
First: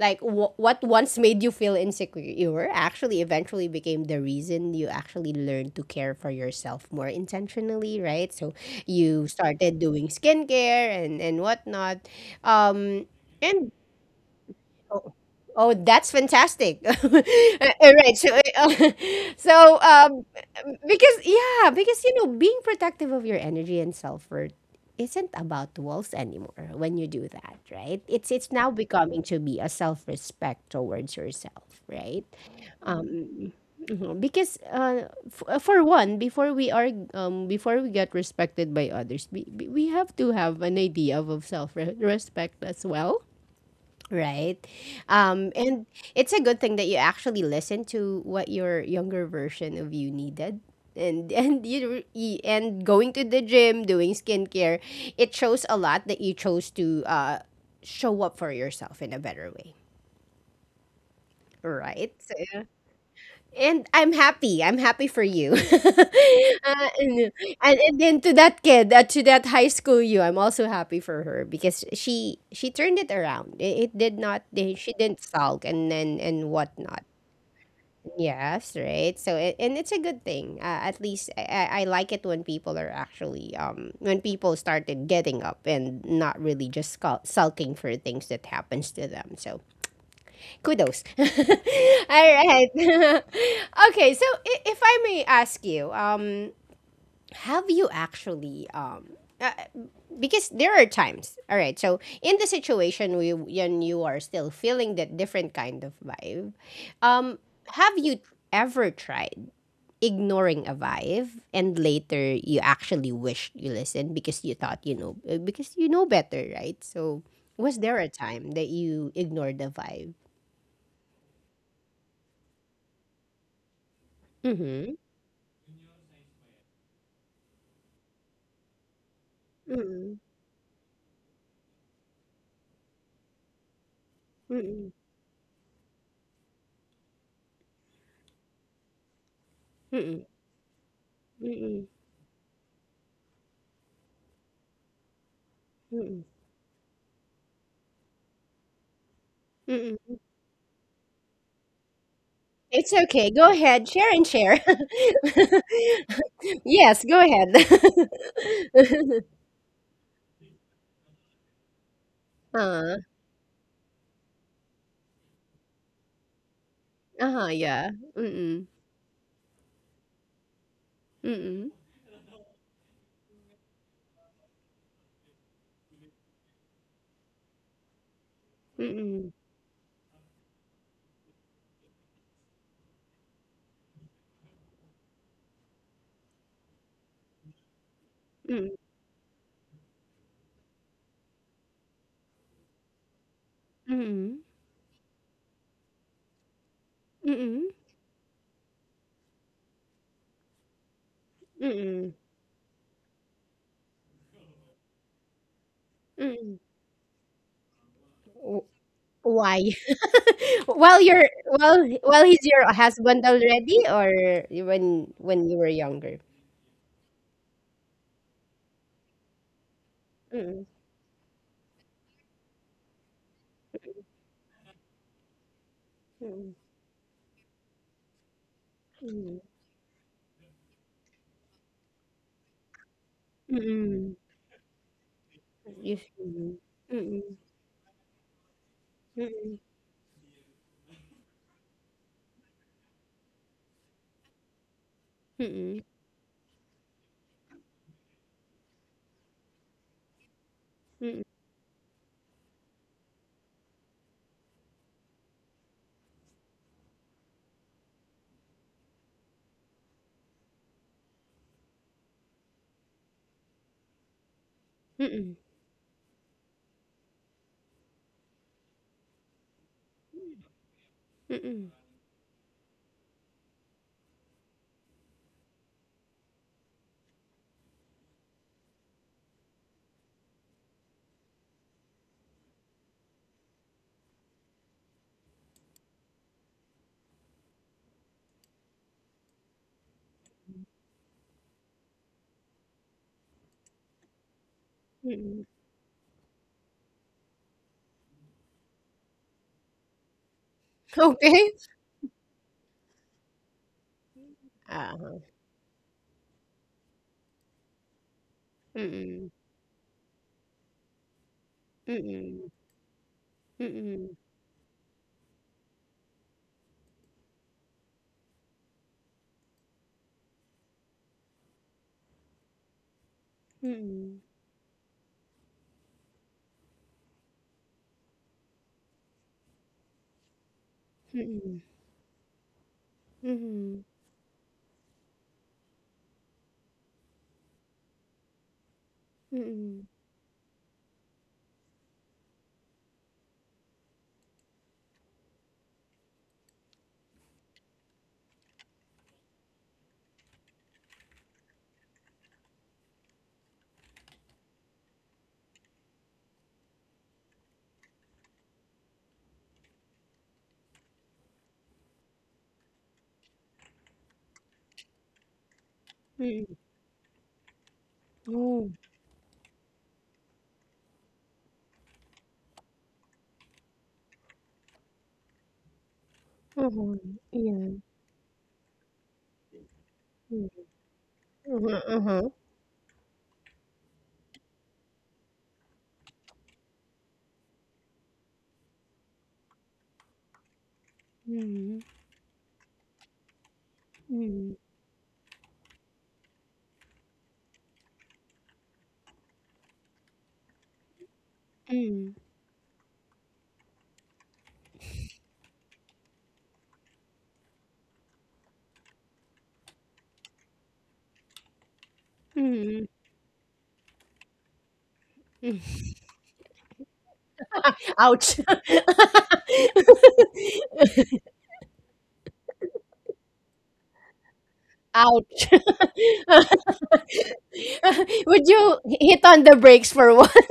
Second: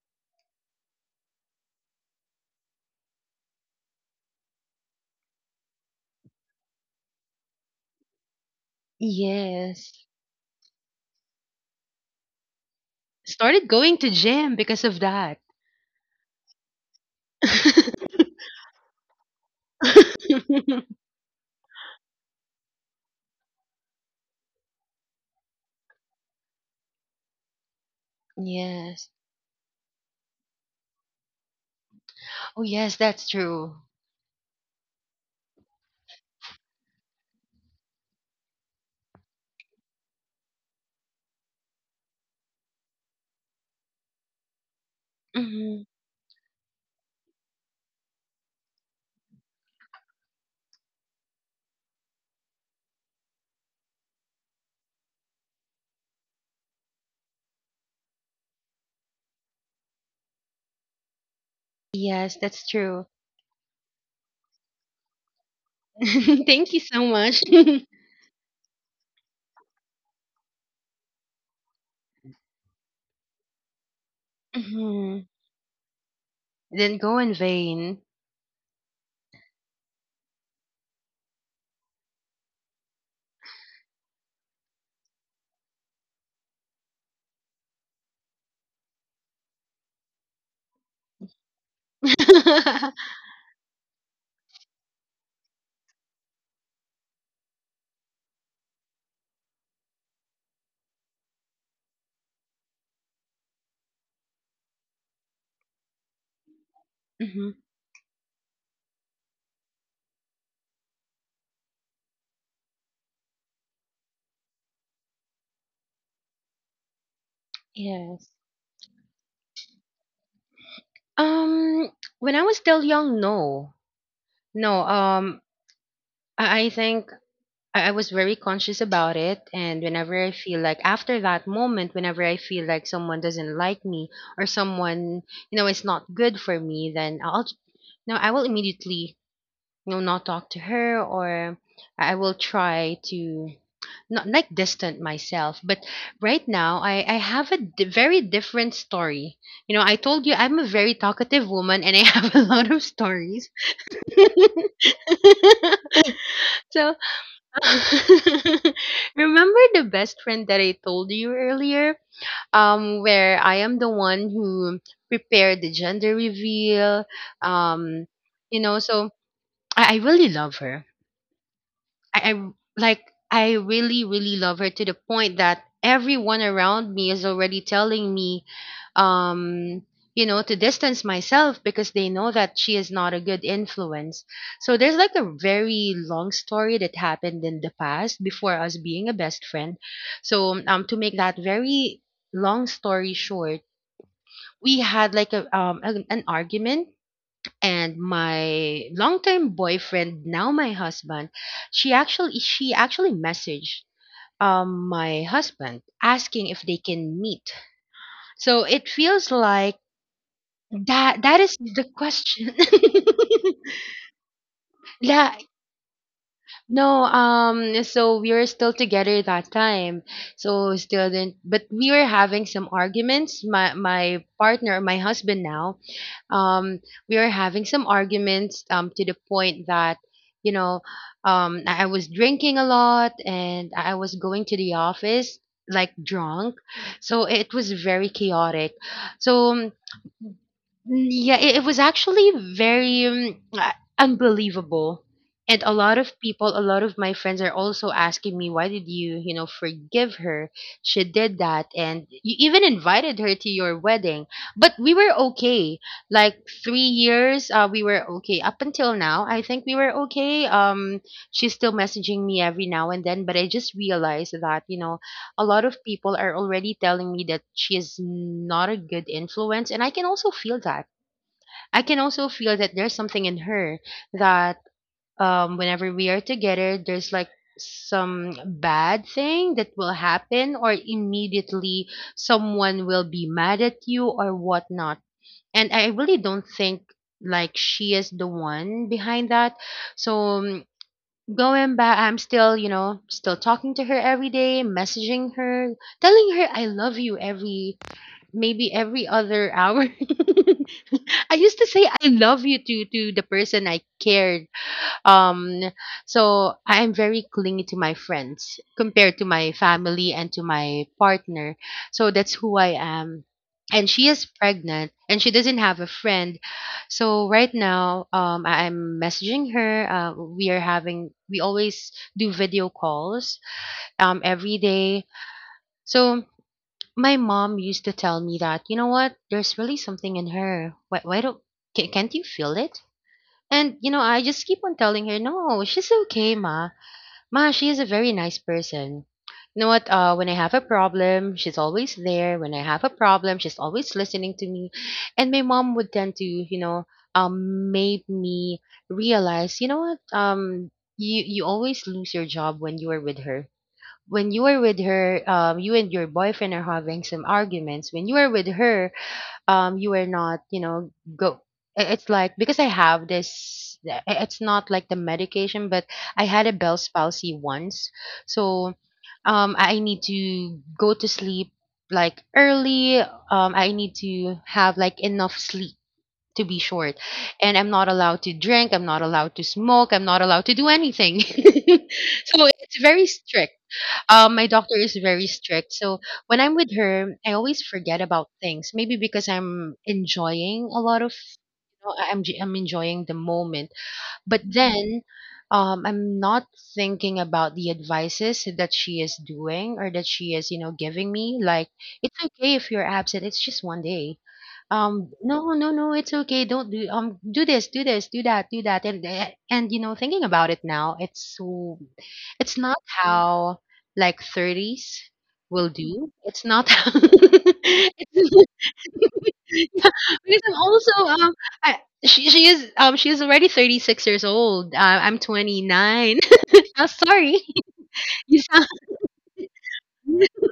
like what once made you feel insecure actually eventually became the reason you actually learned to care for yourself more intentionally, right? So you started
Yes.
doing skincare and whatnot, um
Started
and
going to gym because of
Oh,
that.
oh, that's fantastic. All right. So, so because yeah, because you know, being protective of your energy and self-worth isn't about walls anymore when you do that, right? It's now
Yes.
becoming to be a self-respect towards yourself, right?
Oh, yes, that's
Um,
true.
mhm, because for one, before we are before we get respected by others, we have to have an idea of self-respect as well. Right. And
Hmm.
it's a good thing that you actually listen to what your younger version of you needed. And and and going to the gym, doing skincare, it shows a lot that you chose to show up for yourself in a better way. Right? So,
Yes, that's true.
and I'm happy. I'm happy for you.
Thank you so
And,
much.
and then to that kid, to that high school you, I'm also happy for her because she turned it around. It did not. They- She didn't
Hmm.
sulk and
Didn't
whatnot.
go in vain.
Yes, right. So it, and it's a good thing. At least I like it when people are actually when people started getting up and not really just sulking for things that happens to them. So kudos. All right. Okay, so if I may ask you, have you actually uh, because there are times. All right, so in the situation we when you are still feeling that different kind of vibe, um,
Hmm.
have you ever tried ignoring a vibe, and later you actually wished you listened because you thought, you know, because you know better, right? So was there a
Yes.
time that you ignored the vibe?
Um, when I was still young, no, no.
Mm-hmm.
I think I was very conscious about it. And
Mm-mm,
whenever I feel like after that moment, whenever I feel like someone doesn't like me or
mm-mm,
someone, you know, is not good for me, then I'll, no, I will immediately, you know,
mm-mm,
not talk to her, or
mm-mm,
I will try to not like distant myself. But
mm-mm,
right now, I have a very different story. You know, I
mm-mm.
told you I'm a very talkative woman and I have a lot of
It's okay.
stories.
Go ahead. Share and share.
So
Yes, go ahead.
remember the best friend that I told you earlier?
Uh,
Where I am the one who prepared the gender reveal.
uh-huh, yeah.
Um, you
Mm-mm,
know, so I really love her.
mm-mm,
I, I like I really really love her to the point that everyone around me is already telling me
mm-mm,
um you know to distance myself because they know that she is not a good influence. So there's like a very long story that happened in the past before
mm-mm,
us being a best friend. So to make that very long story short,
mm-mm,
we had like a an argument,
mm-mm,
and my longtime boyfriend, now my husband,
mm-mm,
she actually messaged my husband, asking
mm-mm.
if they can meet. So
W-
it feels
Why?
like
While you're,
that is
well,
the
while he's
question.
your husband already, or
Yeah.
when you were younger?
No, so we were still together that time.
Mm-mm,
So still didn't, but we were having some arguments. My partner, my husband now,
mm-mm,
um, we were having some arguments, to the point that, you know, I was drinking a lot and I was
mm-mm,
going to the office like
mm-mm,
drunk.
you-
So
mm-mm.
it was very chaotic.
Mm,
So mm, yeah, it was actually very unbelievable. And a
mm,
lot of people, a lot of my friends are also asking me, why did you, you know, forgive her? She
mm,
did that. And you even invited her to your wedding. But we were okay. Like 3 years, we were okay. Up until now, I think we were okay. She's still messaging me every now and then. But I just realized that, you know,
mm,
a lot of people are already telling me that she is not a good influence. And I can also feel that
mm,
I can also feel that there's something in her that whenever we are together, there's like some bad thing that will happen, or immediately someone will be mad at you or whatnot. And I really don't think like she is the one behind that. So going back, I'm still, you know, still talking to her every day, messaging
mm,
her, telling her I love you every maybe every other hour. I
okay.
used to say I love you to the person I cared.
Uh-huh.
Um, so I am very clingy to my friends compared to
Mm,
my family and to my partner. So that's
mm,
who I am. And she
mm,
is pregnant and she doesn't have a friend. So right now, I'm messaging her. We are having we always do video calls
mm,
every day. So my mom used to tell me that, you know what, there's really something in her. Why don't,
mm,
can't you feel it? And,
mm,
you know, I just keep on telling her, no, she's okay, ma. Ma, she is a very nice person. You know what,
mm,
when I have a problem, she's always there. When I have a problem, she's always listening to me. And my mom would tend to, you know, make me realize, you know what, you always lose your job when you are with her, when you are with her, you and your boyfriend are having some arguments. When you are with her, you are not, you know, go. It's like because I have this. It's not like the medication, but I had a
mm.
Bell's palsy once,
Oh,
so I need to go to sleep like early. I need to have like enough sleep to be short,
uh-huh.
and I'm
Yeah.
not allowed to drink. I'm not allowed to smoke. I'm not allowed
Mm.
to do anything.
Uh-huh, uh-huh.
So it's very strict, my doctor is very strict. So when I'm with her, I always forget about things. Maybe because I'm enjoying a lot of,
Mm,
you know, I'm enjoying the moment. But
mm,
then I'm not thinking about the advices that she is doing or that she is, you know, giving me. Like,
mm,
it's okay if you're absent, it's just one day. No, no, no, it's okay. Don't do do this, do this, do that, do that. And you know, thinking about it now, it's so it's not
mm.
how like 30s will
Mm.
do. It's not
Ouch.
it's yeah, because I'm also I she she is already 36 years old. I'm
Ouch.
29. I'm sorry. You
Would
sound
you hit on the brakes for once?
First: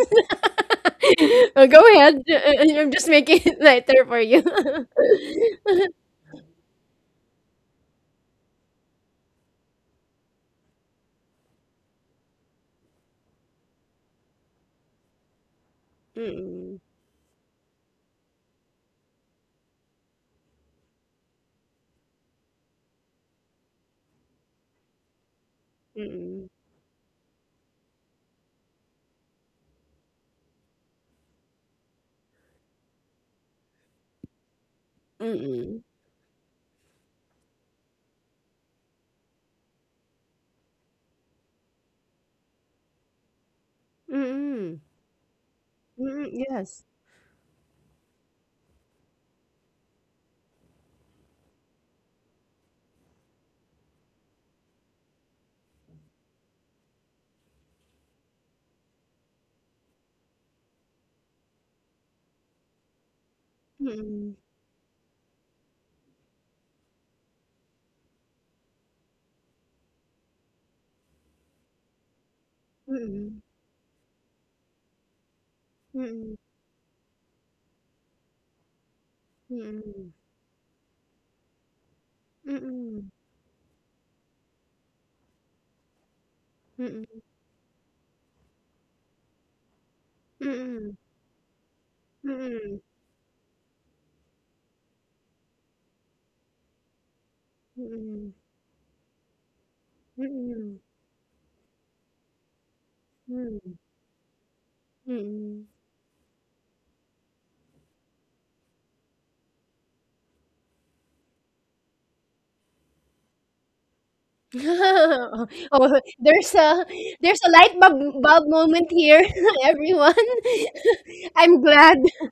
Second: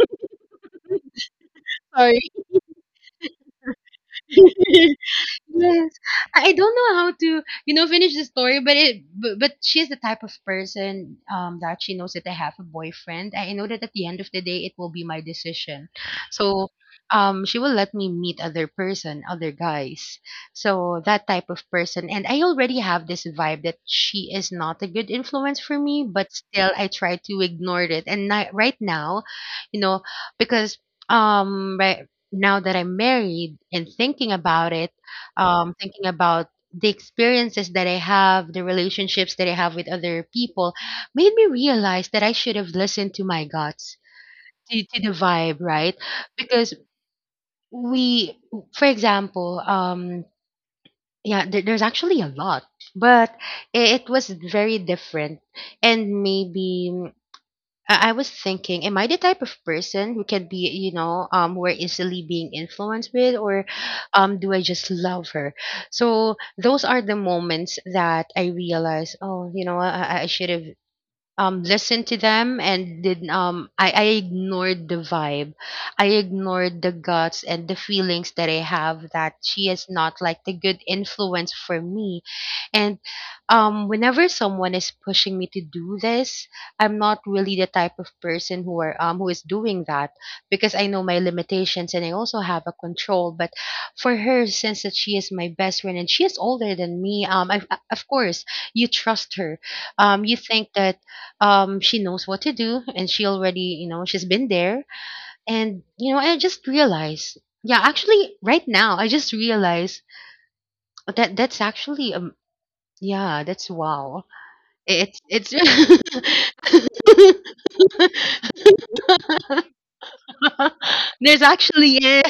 Go
sorry.
ahead. I'm just making it lighter for you.
Yes. I don't know how to, you know, finish the story, but she's the type of person that she knows that I have a boyfriend. I know that at the end of the day it will be my decision. So
Mm-mm.
she will let me meet other person, other guys. So that type of person. And I already have this vibe that she is not a good influence for me, but
Mm-mm.
still I try to ignore it. Right now, you know, because right now that I'm married and thinking about it,
Mm-mm.
thinking about the experiences that I have, the relationships that I have with other people, made me realize that I should have listened to my guts,
Mm-mm.
to the vibe, right?
Mm-mm.
Because
Yes.
we, for example, yeah, there's actually a lot, but it was very different. And maybe I was thinking, am I the type of person who can be, you know, more easily being influenced with, or
Mm-mm.
do I just love her? So those are the moments that I realize, oh, you know, I should have listened to them and I ignored the vibe. I
Mm-mm.
ignored the guts and the feelings that I have that she is
Mm-mm.
not like the good influence for me. And whenever someone is pushing me to do this,
Mm-mm.
I'm
Mm-mm.
not really the type of person who are who is doing that because I know my limitations and I
Mm-mm.
also have a
Mm-mm.
control. But for her, since that she is my best friend and she is older than me, of
Mm-mm.
course you trust her, you think
Mm-mm.
that she knows what to do, and she already,
Mm-mm.
she's been there.
Mm-mm.
And I just realized, yeah, actually right now I just realized that that's actually, yeah, that's wow. It's
Oh, there's a there's a light bulb moment here, everyone.
There's
I'm glad.
actually, yeah.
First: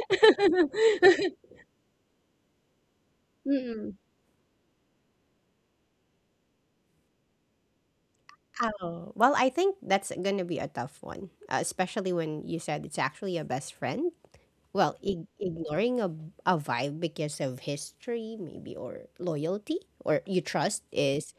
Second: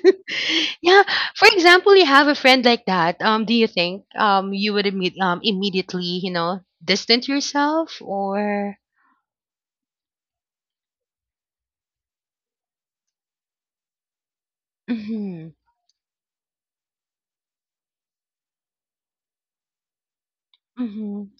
Yeah. For example, you have a friend like that. Do you
Mm-mm.
think you would immediately, distant yourself, or
Oh, well, I think that's going to be a tough one, especially when you said it's actually a best friend. Well,
hmm,
ignoring a vibe because of history, maybe, or loyalty, or you trust
hmm,
is,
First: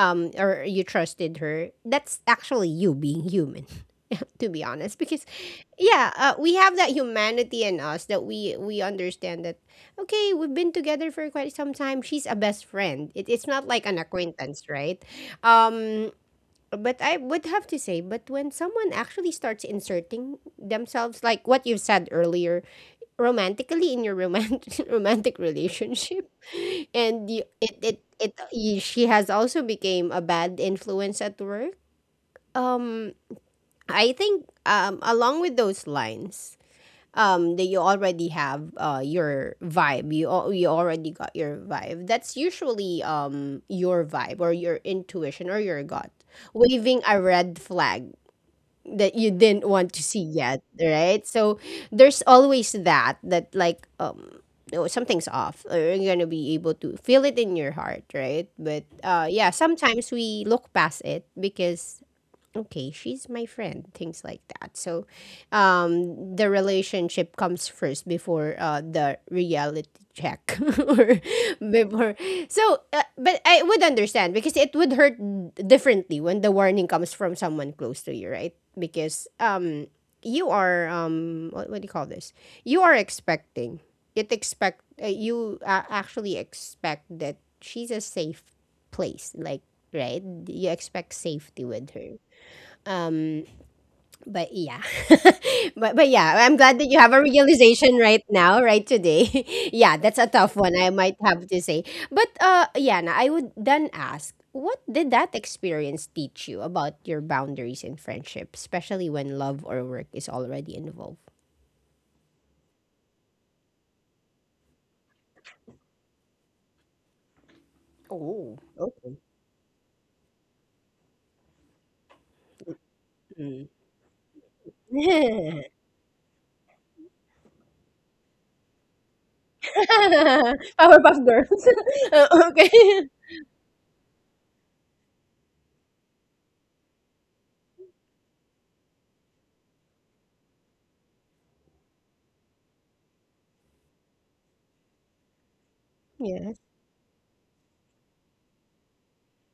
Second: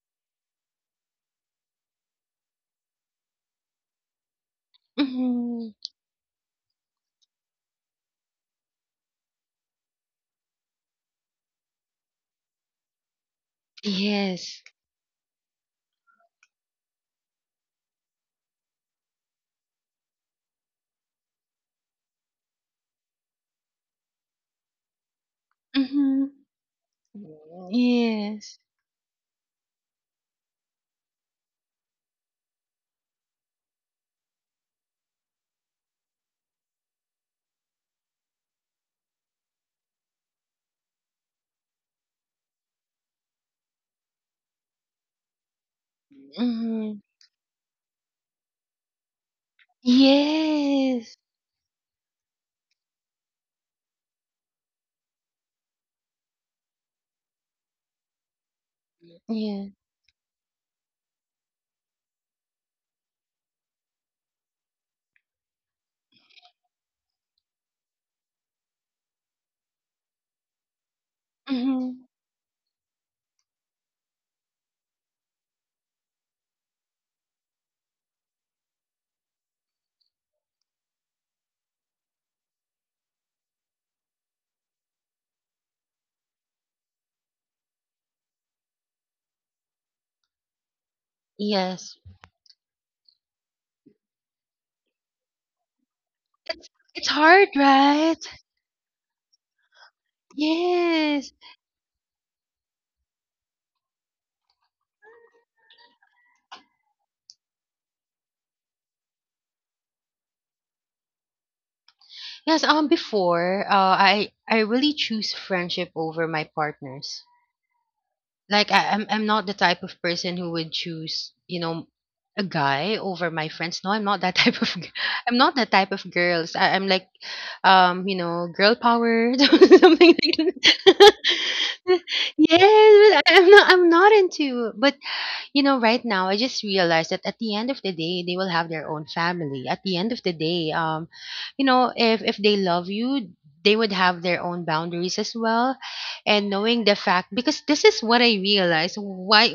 or you trusted her. That's actually you being human, to be honest, because
hmm.
yeah, we have that humanity in us that we understand that okay, we've been together for quite some time, she's a best friend, it's not like an
Yes.
acquaintance, right? um but I would have to say, but when someone actually starts inserting themselves, like what you said earlier, romantically, in your romantic romantic relationship,
Mhm.
and you,
Mhm.
it
Yes.
y she has also became a bad influence at work. um I think, along with those lines, that you already have, your vibe, you already got your vibe. That's usually, your vibe or your intuition or your gut waving
Mhm.
a red flag that you didn't want to see yet,
Yes.
right? So there's always that like, no, something's off, or you're gonna be able to feel it in your heart, right? But yeah,
Yeah.
sometimes we look past it because okay, she's my friend, things like that. So, the relationship comes first before, the reality check or
Mhm.
before. So, but I would understand because it would hurt differently when the warning comes from someone close to you, right? Because you are, what, do you call this? You are expecting it. Expect you Actually expect that she's a safe place, like, right? You expect safety with
Yes.
her. But yeah. but yeah, I'm
It's
glad that you
it's
have a
hard,
realization
right?
right now, right today. Yeah, that's a tough one, I might
Yes.
have to say. But Yana, I would then ask, what did that experience teach you about your boundaries in friendship, especially when love or work is already involved?
Yes, before, I really choose friendship over my partners.
Oh,
Like I I'm
okay.
I'm not the type of person who would choose, a guy over my
Mm.
friends. No, I'm not that I'm not that type of girls. I'm like, girl power, something like that.
Powerpuff girls.
Yes,
Okay.
but I'm not. I'm not into. But right now, I just realized that at the end of the day, they will have their own family. At the end of the day, if they love you, they would have their own boundaries as well. And
Yes.
knowing the fact, because this is what I realized. Why?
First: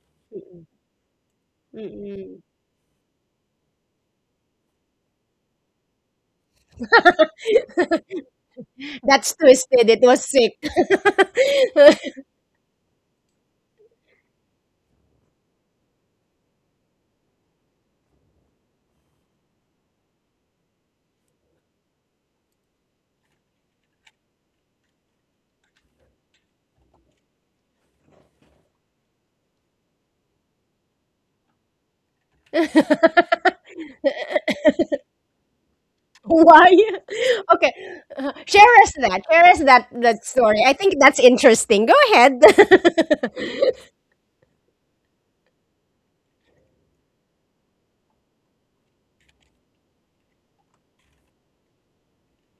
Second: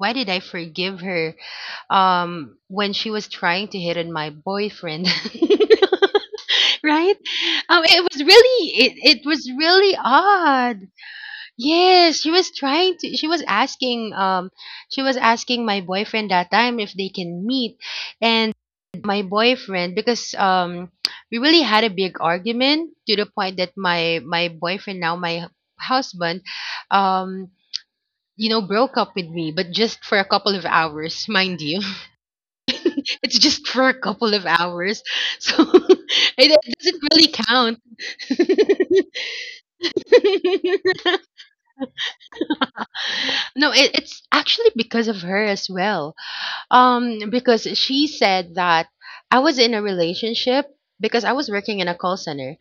Why did I
Mm-mm.
forgive her,
Mm-mm.
when she was trying to hit on my boyfriend? Right? Um, it was really it, it
That's
was
twisted.
really
It was sick.
odd. Yes, she was asking my boyfriend that time if they can meet. And my boyfriend, because we really had a big argument to the point that my boyfriend, now my husband, um broke up with me, but just for a couple of hours, mind you. It's just for a couple of hours. So it,
Why?
it doesn't really
Okay.
count.
Share us
No,
that. Share us that story. I think that's interesting. Go ahead.
it's actually because of her as well. Because she said that I was in a relationship because I was working in a call center.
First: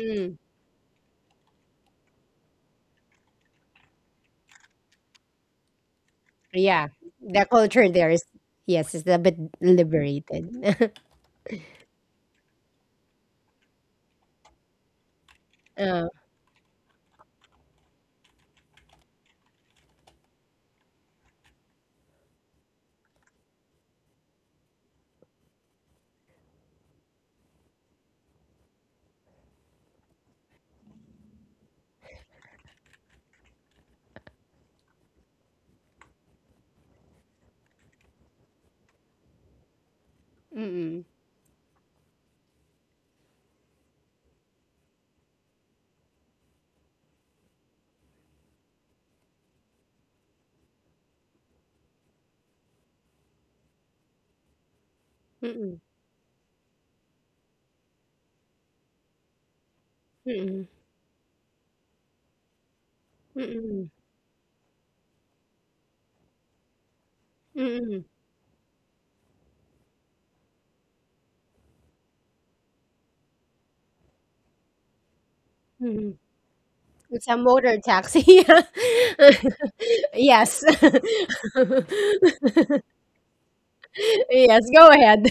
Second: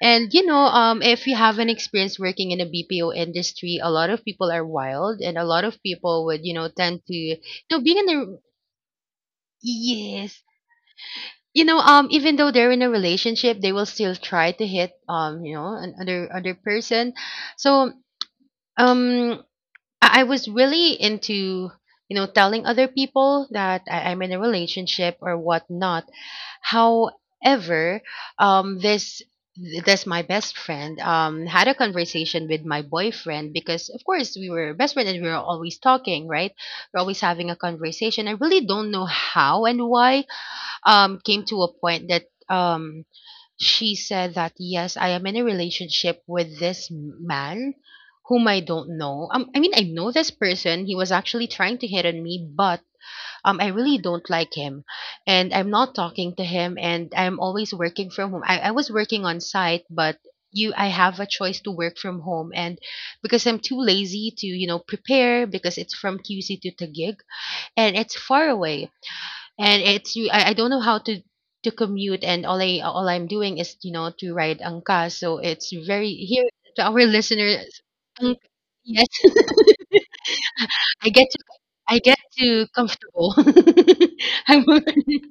And if you haven't experienced working in a BPO industry, a lot of people are wild, and a lot of people would,
Yeah.
tend to,
The culture
being in
there
a.
is. Yes, it's a bit
Yes.
liberated.
Even though they're in a relationship, they will still try to hit, an
Uh,
other person. So, um I was really into, telling other people that I'm in a relationship or whatnot. However, um, this this my best friend had a conversation with my boyfriend, because of course we were best friends and we were always talking, right? We're always having a conversation. I really don't know how and why.
mm-mm.
Came to a point that um she said that, yes, I am in a relationship with this man whom I don't know. I mean, I know this person. He was actually trying to hit on me, but I really don't like him, and I'm
Mm-mm.
not talking to him. And I'm always working from home. I was working on site, but
Mm-mm.
you I have a choice to work from home, and because I'm too
Mm-mm.
lazy to, prepare, because it's from QC to Tagig, and
Mm-mm.
it's far away. And it's you I don't know how to commute. And all I'm doing is, to ride angka, so it's very
Mm-mm.
here to our
It's a
listeners.
motor
ang-
taxi.
yes.
Yeah. Yes.
I get to I get to comfortable.
Yes,
I'm.
go ahead.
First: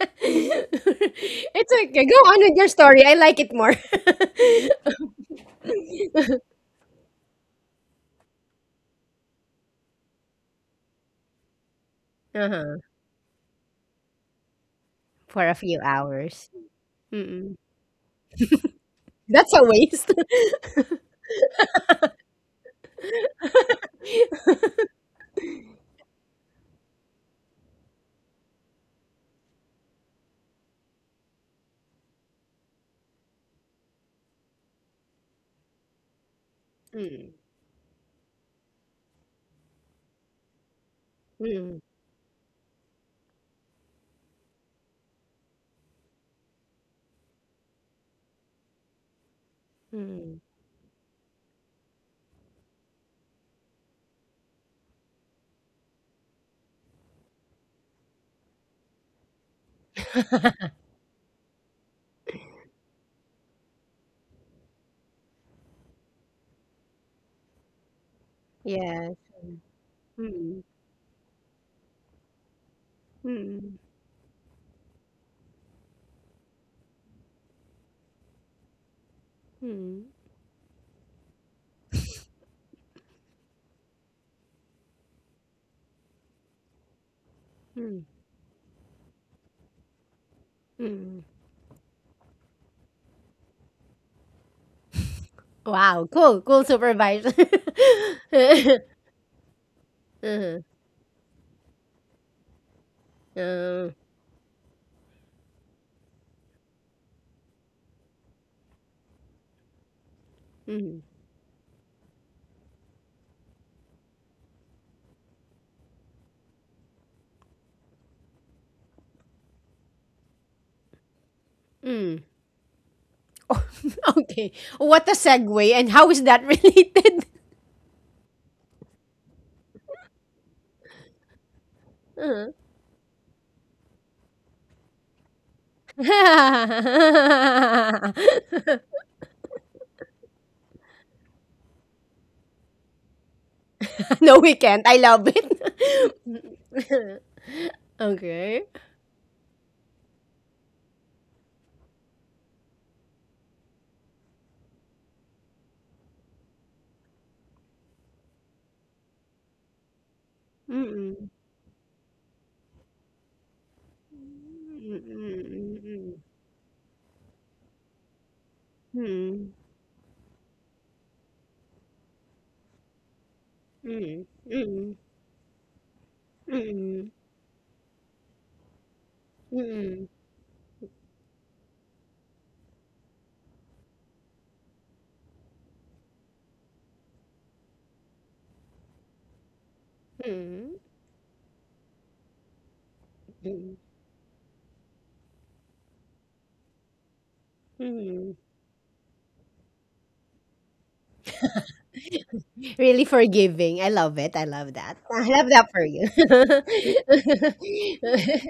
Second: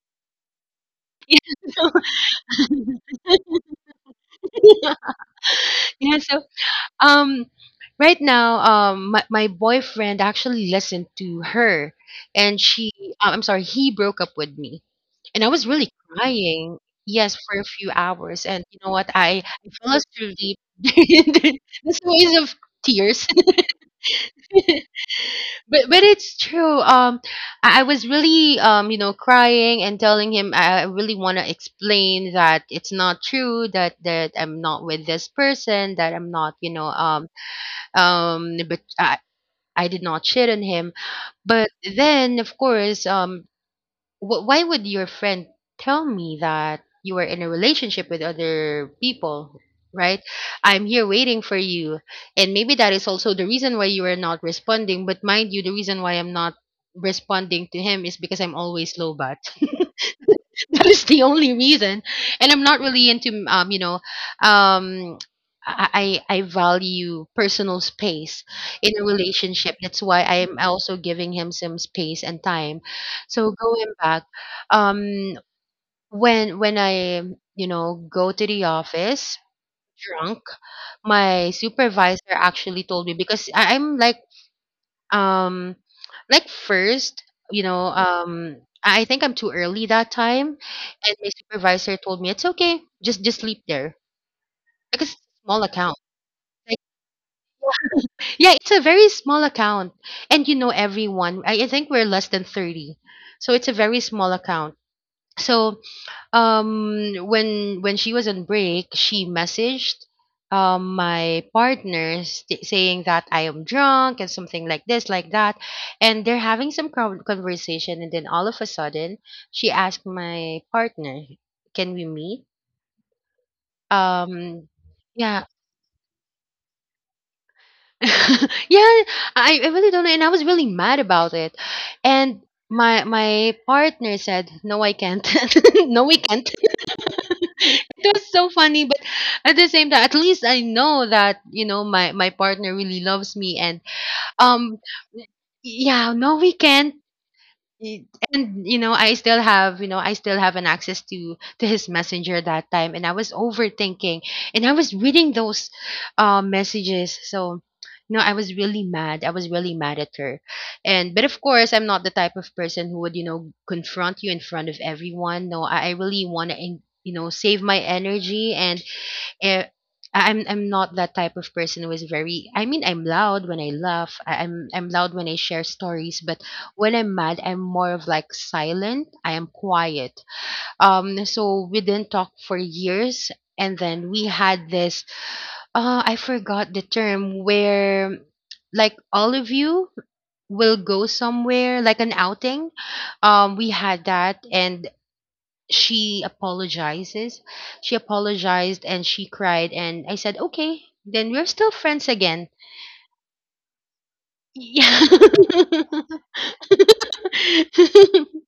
It's okay. Go on with your story. I like it more.
Yeah. So um right now, my boyfriend actually listened to her. And
Uh-huh.
she I'm sorry, he broke up with me. And
For
I
a
was
few
really
hours.
crying. Yes,
Mm.
for a few hours, and you know what? I
That's a
I fell
waste.
asleep. This waves of tears. But it's true. I was really, crying and telling him, I really want to explain that it's not true, that that I'm not with this person, that I'm not,
Mm.
but I did not shit on him. But
Mm.
then, of course. Um, Wh why would your friend tell me that you were in a relationship with other people, right?
Mm.
I'm here waiting for you. And maybe that is also the reason why you are not responding. But mind you, the reason why I'm not responding to him is because I'm always low bat. That is the only reason. And I'm not really into, um I value personal space in a
Yes.
relationship. That's why I'm
Mm.
also giving him some space and time. So
Mm.
going back, um when I, go to the office
Mm. Mm.
drunk, my supervisor actually told me, because I'm like, um like first, you know
Mm.
um I think I'm too early that time. And
Mm.
my supervisor told me it's okay, just sleep there, like it's a small account.
Wow, cool, cool
Like,
supervisor.
yeah, it's a very small account. And
Uh-huh.
everyone, I think we're less than 30. So it's a
Uh,
very small account. So when she was on break, she messaged
mm.
my partner, saying that I am drunk and something like this, like that. And they're having some conversation. And then all of a sudden, she asked my partner, can we
Mm.
meet?
Oh, okay,
um
what a
yeah.
segue, and how is that related?
Yeah. I really don't know, and I was really mad about it. And
Uh-huh.
my partner said, no, I can't. No, we can't. It was so funny, but at the same time, at least I know that, my partner really loves me. And
No, we
um
can't. I love it.
yeah, no, we can't. Y-
Okay.
and I still have an access to his messenger that time, and I was overthinking. And I was reading those messages. So, I was really mad at her. And but
Mm.
of course I'm not the type of person who would, confront you in front of everyone. No, I really want to, save my energy. And
Mm,
Eh, I'm not that type of person who is very. I mean, I'm loud when I laugh.
mm,
I'm
mm,
loud when I share stories, but when
mm,
I'm mad, I'm more of like silent. I am
mm, mm,
quiet. So we didn't talk for years, and then we had this, I forgot the term, where like all of you will go somewhere, like an outing. We
mm,
had that, and she apologizes. She
mm.
apologized and she cried and I said, "Okay, then we're still friends again."
Really forgiving. I love it. I love that.
Yeah.
I love that for you.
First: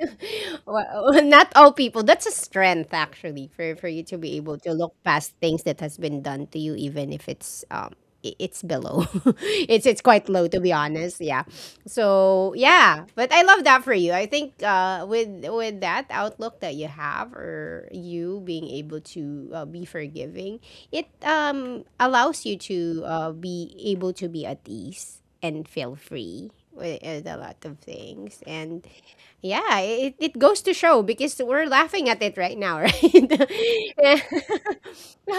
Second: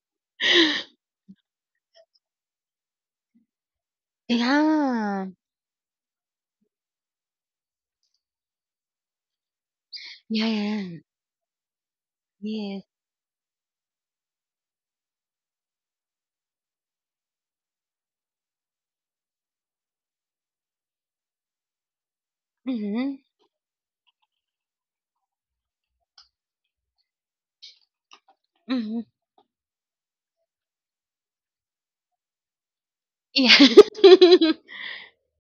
Well, not all people. That's a strength actually, for you to be able to look
Yeah.
past things that has been done to you, even if it's below. It's quite
Yeah,
low, to be
yeah.
honest. Yeah. So
Yes.
yeah, but I love that for you. I think, with that outlook that you have, or you being able to, be forgiving, it allows you to,
Mhm.
be able to be at ease and feel free with a lot of things. And
Mhm.
yeah, it goes to show because we're laughing at it right now, right?
Yeah.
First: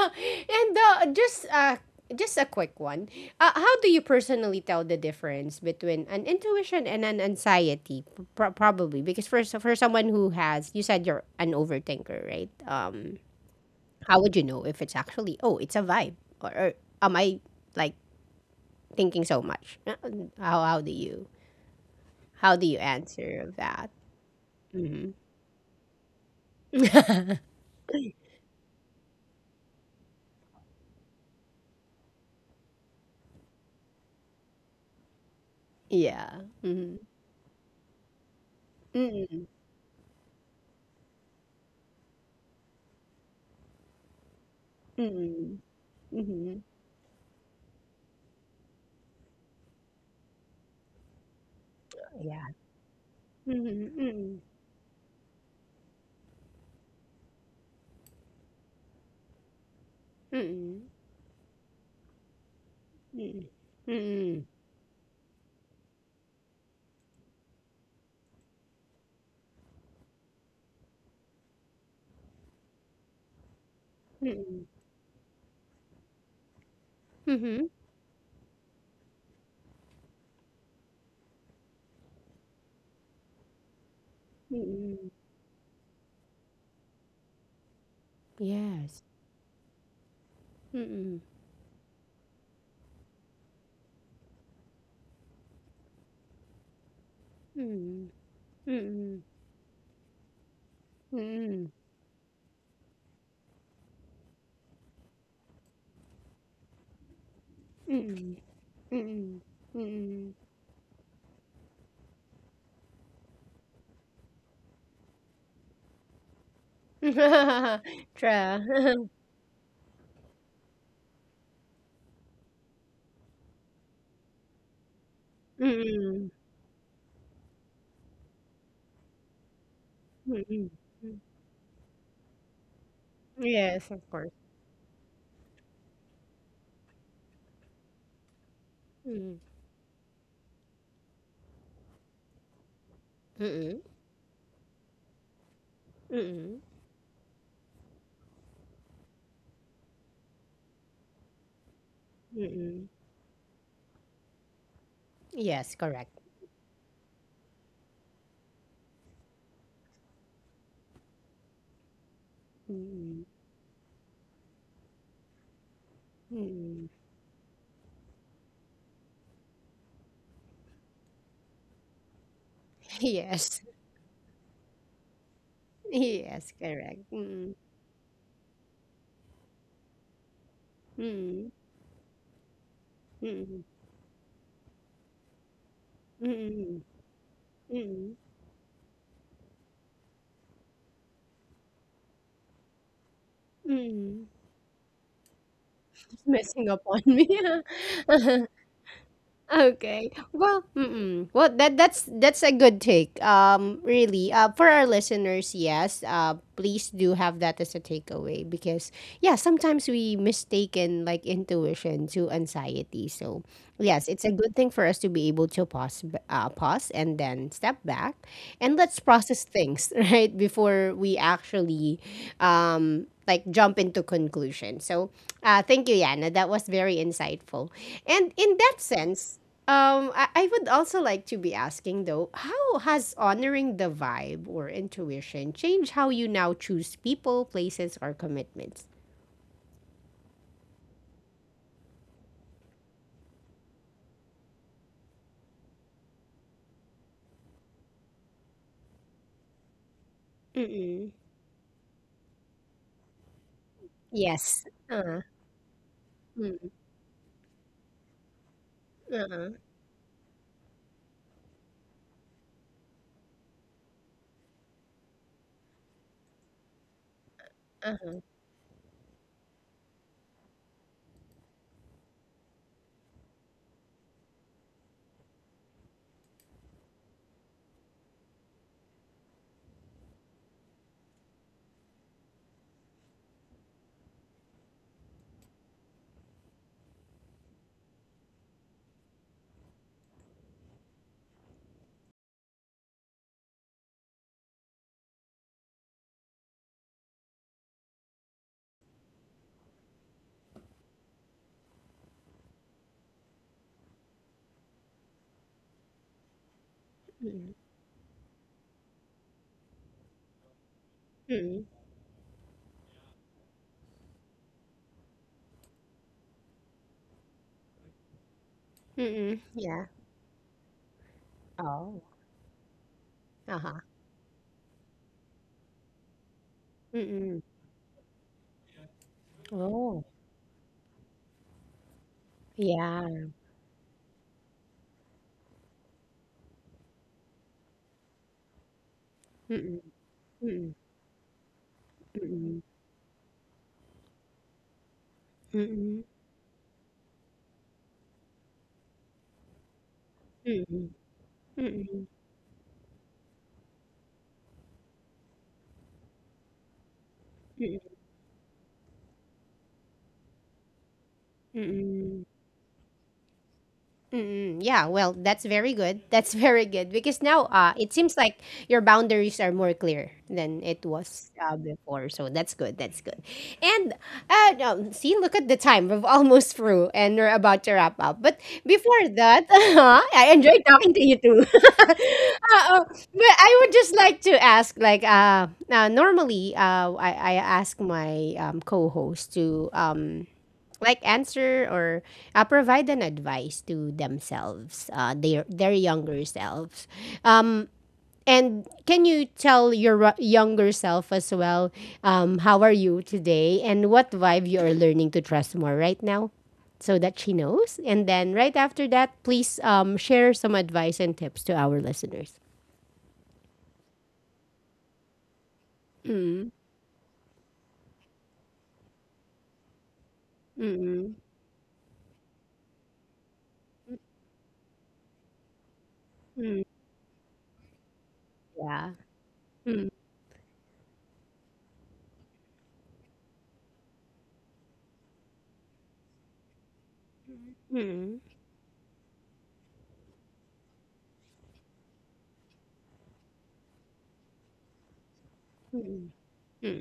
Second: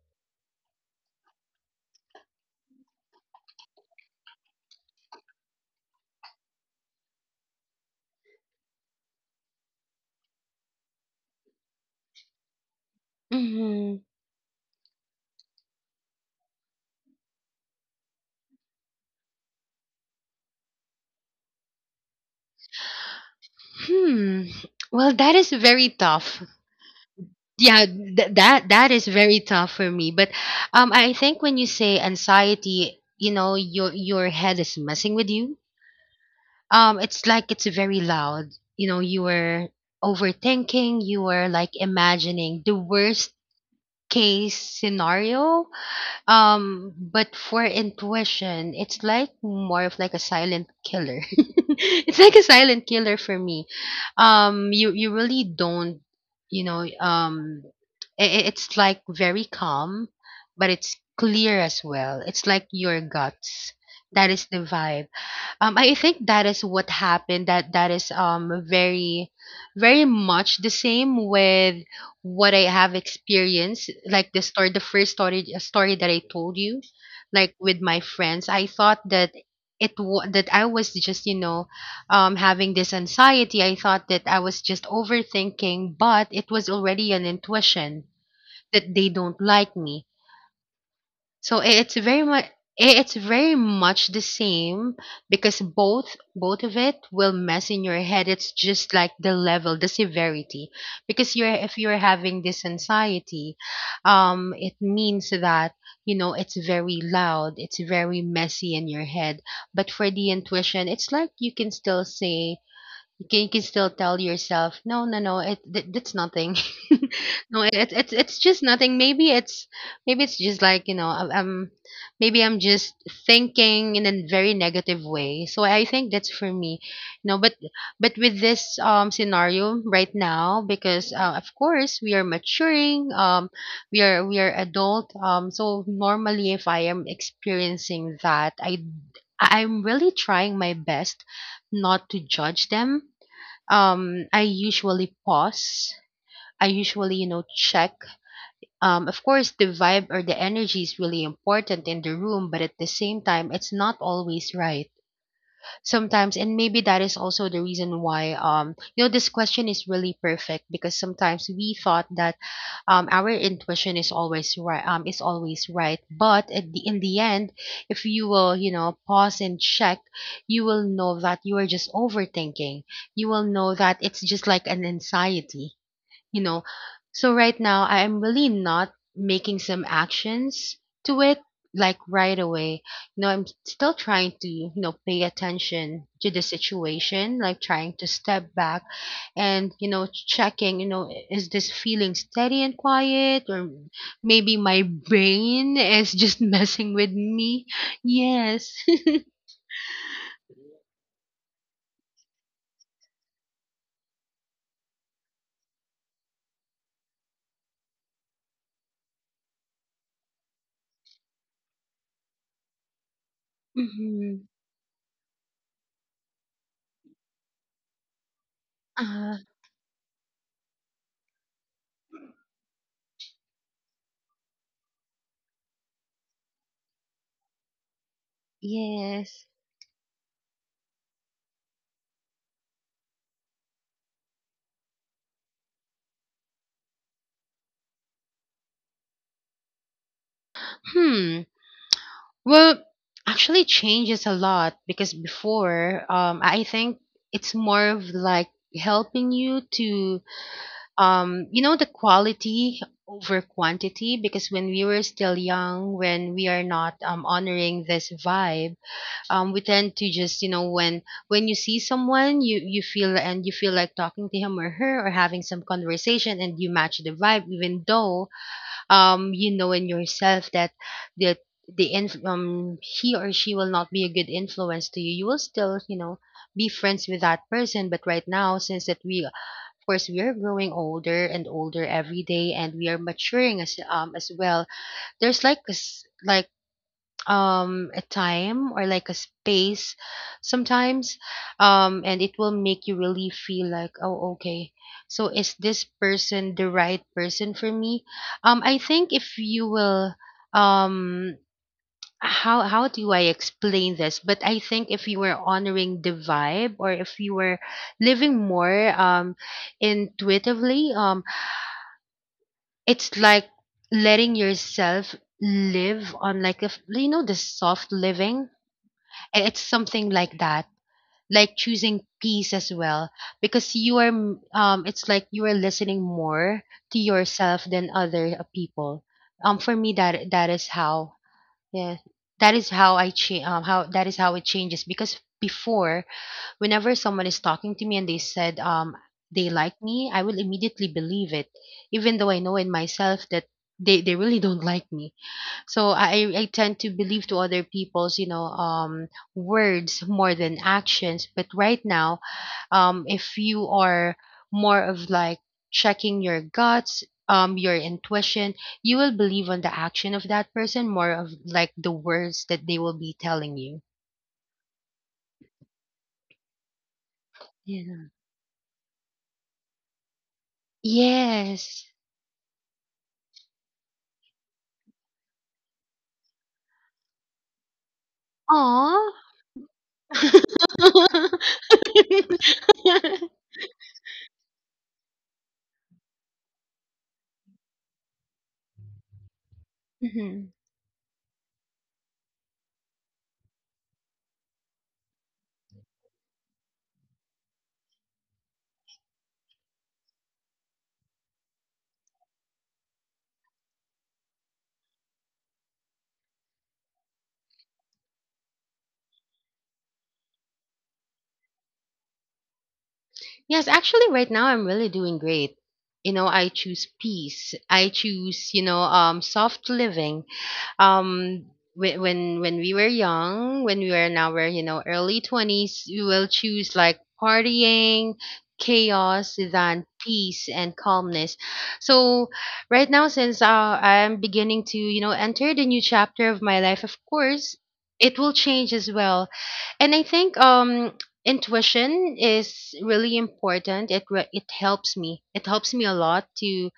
And just a quick one. How do you personally tell the difference between an intuition and an anxiety? Probably because, for someone who has, you said you're an overthinker, right?
Mhm.
How would you know if it's actually, oh, it's a vibe, or am I, like, thinking so much? How how do you how do you answer that?
Hmm.
Hmm.
Well, that is very tough. Yeah, that is very tough for me. But I think when you say anxiety, your head is messing with you.
Yeah. Mm-hmm.
It's like, it's very loud. You
Mm-hmm.
were overthinking, you were like imagining the worst case
Mm-hmm.
scenario.
Mm-hmm.
But for intuition, it's like more of like a silent killer. It's like a
Yeah.
silent killer for me.
Mm-hmm.
You really don't, you know, um, it's like very calm, but
Mm-hmm.
it's clear as well. It's like your
Mm.
guts. That
Mm,
is the vibe. I think that is what happened. That that is, very, very much the same with what I have experienced. Like the
mm.
story, the first story that I told you, like
Mhm.
with my friends, I thought that I was just having this anxiety. I thought that I was just
Mm.
overthinking, but it was already an intuition that
Yes.
they don't like me.
Mm.
So it's very much the same, because both of it will mess in your
Mm.
head. It's just like
Mm.
the level, the severity. Because you're
Mm.
if you're having this anxiety, it means that, it's very loud, it's very
Mm.
messy in your
Mm.
head. But for the intuition, it's like you can still tell yourself, no, no, no, that's nothing. No,
Mm.
it's just nothing.
True.
Maybe it's just like, you know, I- I'm maybe I'm just thinking in a very negative way. So I think
Mm.
that's for me, you know. But but with this scenario right now,
Mm.
because
Mm.
of course we are maturing,
Yes,
we
of
are
course.
we are adult. So normally, if I am experiencing that, I
Mm.
I'm really trying my best not to judge them.
Mm.
I usually pause.
Mm.
I usually, check. Of course, the vibe or the energy is really important in the room, but at
Mm.
the same time, it's not always right
Yes, correct.
sometimes. And maybe that is also the reason why, this question is really perfect because sometimes we thought that
Mm.
our intuition is always right, but at the,
Mm.
in the end, if you will, pause and check, you will know that you are just overthinking. You will
Yes.
know that it's just like an anxiety, you
Yes,
know
correct.
so
Mm.
right now I am really not making some actions to it,
Mm.
like right away. I'm
Mm.
still trying to, pay attention to the
Mm.
situation, like trying to
Mm.
step back and, checking, is this feeling steady and quiet or
Mm.
maybe my brain is
Just
just
messing up
messing
on
with
me.
me? Yes.
Okay. Well, mm-mm. Well, that's a good take. Really. For our listeners, yes. Please do have that as a takeaway because, yeah, sometimes we mistaken like intuition to anxiety. So yes, it's a
Mm-hmm.
good thing for us to be able to pause, pause, and then step back, and let's
uh,
process things right before we actually, like, jump into conclusion. So, thank you, Yana. That was very insightful. And in that sense,
yes.
I would also like to be asking, though, how has honoring the vibe or intuition changed how you now choose people, places, or commitments?
Hmm. Well, actually changes a lot because before, I think it's more of like helping you to,
Mm-mm.
you know, the quality over quantity, because
Yes.
when we were
Uh-huh.
still young, when we are
Mm.
not honoring this vibe,
Uh-huh.
we tend to just, you know, when you see someone, you feel, and you feel like talking to him or her or having some conversation, and you match the vibe, even
Uh-huh.
though, you know in yourself that that the he or she will not be a good influence to you, you will still, you know, be friends with that person. But right now, since that, we of course we are growing older and older every day, and we are maturing as, as well, there's like this, like, a time or like a space sometimes, and it will make you really feel like, oh okay, so is this person the right person for me? I think if you will, um how do I explain this, but I think if you were honoring the vibe, or if you were living more, intuitively,
Mm.
it's like letting yourself live on like a you know, the soft living.
Mm-mm.
It's
Yeah.
something like that, like
Oh.
choosing peace as well, because
Uh-huh.
you are, it's like you are listening more to
Mm-mm.
yourself than other, people. For me,
Oh.
that is how, yeah, that is how I
Yeah.
change. How that is how it changes because before, whenever someone is talking to me and they said, they like
Mm-mm.
me, I will immediately believe it, even though I know
Mm-mm.
in myself that they really don't like me, so
Mm-mm.
I tend to believe to other people's, words more than
Mm-mm.
actions. But right
Mm-mm.
now, if you are more of like checking your guts, your
Mm-mm.
intuition, you will believe on the action of that person more of like the
Mm-mm.
words that they will be telling you.
Mm, yeah, well, that's very good. That's very good because now, it
Yeah.
seems like your boundaries are more clear than it was,
Yes.
before. So that's good. That's good. And no, see, look at the time. We've almost through and we're about to wrap up. But
Aw.
before that, I enjoyed talking to you too. But I would just like to ask, like, normally, I ask my, co-host to,
Mhm.
like, answer or, provide an advice to themselves, their younger selves. Um, and can you tell your, younger self as well? How are you today, and what vibe you are learning to trust more right now, so that she knows. And then right after that, please, share some advice and tips to our listeners.
Yes, actually, right now I'm really doing great. You know,
Mm,
I choose peace. I choose, soft living.
mm,
Um, when we were young, when we were in our, you know, early twenties, we will choose like partying,
yeah.
chaos, than
Mm,
peace and calmness. So, right now, since I'm beginning to, you know, enter the new chapter of my life, of course,
mm,
it will change as well. And I think intuition is really important. It helps me. It helps me a
mm,
lot to,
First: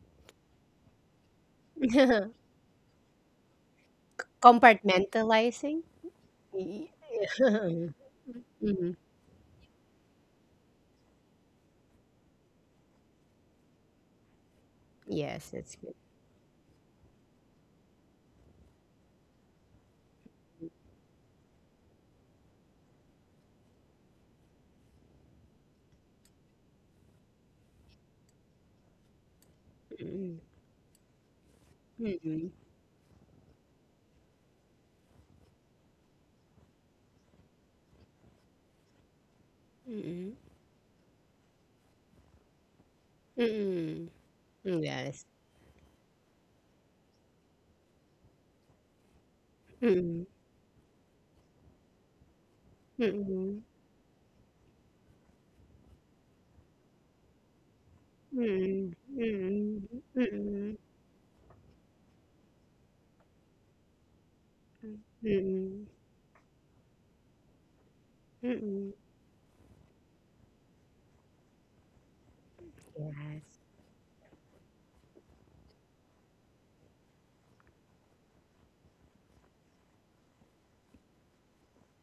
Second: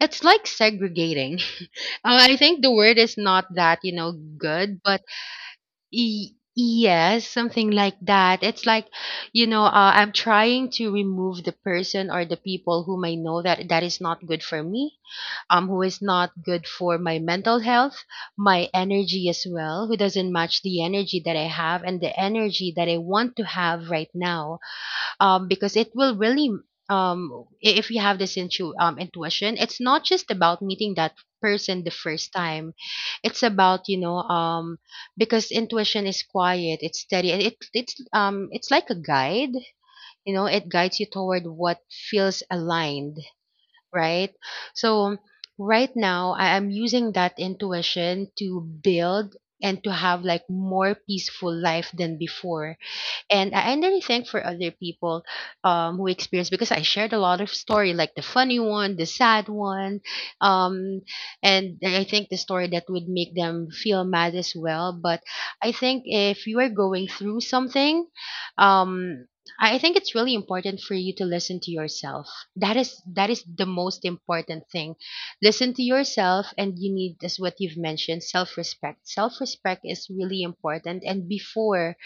it's like segregating.
mm.
I think the word is not that, you know, good, but
Compartmentalizing.
yes, something like that. It's like,
Mhm.
you know, I'm trying to remove the person or the people whom I know that is not good for me,
Yes, that's
who
good.
is not good for my mental health, my energy as well, who doesn't match the energy that I have and the energy that I want to have right now. Because it will really, if you have this intuition, it's not just
Mm,
about meeting that person the first
mm,
time, it's about, you know, because intuition is quiet, it's steady, and it's like a guide. You
mm,
know, it guides you toward what feels aligned,
mm,
right?
mm,
So
yes.
right now I am using that intuition to build and to have
Mm,
like more peaceful life than before. And
mm,
I'm really thankful for other people, who experienced because I shared a lot of story, like the funny
mm,
one, the sad
mm,
one,
mm,
um, and I think the story that would make them feel mad as well. But I
mm,
think if you are going through something,
mm,
um, I think it's really important for you to listen to yourself. That is
yes.
the most important thing. Listen to yourself, and you need, as what you've mentioned, self respect. Self respect is really important. And before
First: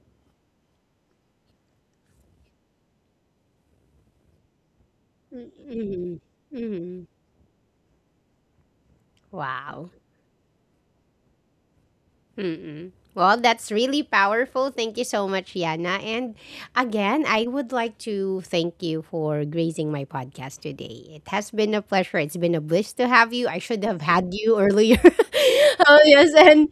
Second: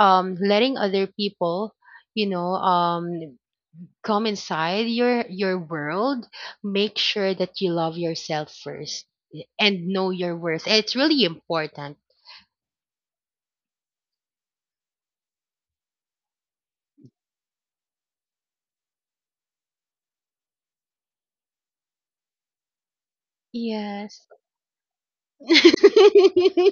letting other people, you know um come inside your
Mm, mm,
world, make
mm.
sure that you love yourself first, eh, and
Wow.
know your worth. It's really important.
Mm-mm. Well, that's really powerful. Thank you so much, Yana. And again, I would like to thank you for gracing my podcast today. It has been a pleasure. It's been a bliss to have you. I should have
Yes.
had you earlier. Oh, yes. And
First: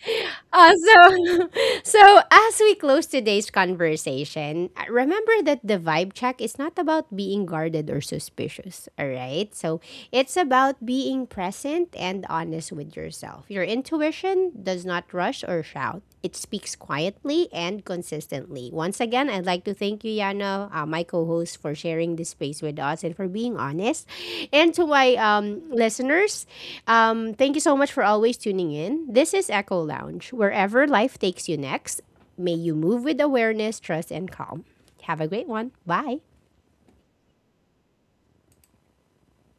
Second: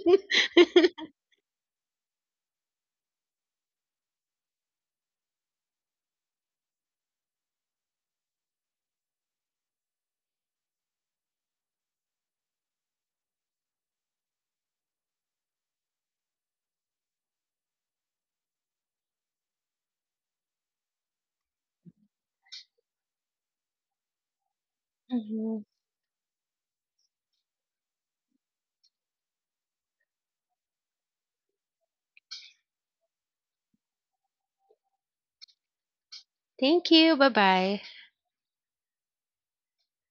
so, so as we close today's conversation, remember that the vibe check is not about being guarded or suspicious. All right, so it's about being present and honest with yourself. Your intuition does not rush or shout. It speaks quietly and consistently. Once again, I'd like to thank you, Yana, my co host, for sharing this space with us and for being honest. And to my,
Mhm.
listeners, thank you so much for always tuning in. This is Echo Lounge, wherever life takes you next. May you move with awareness, trust, and calm. Have a great one. Bye.
Thank you, bye bye.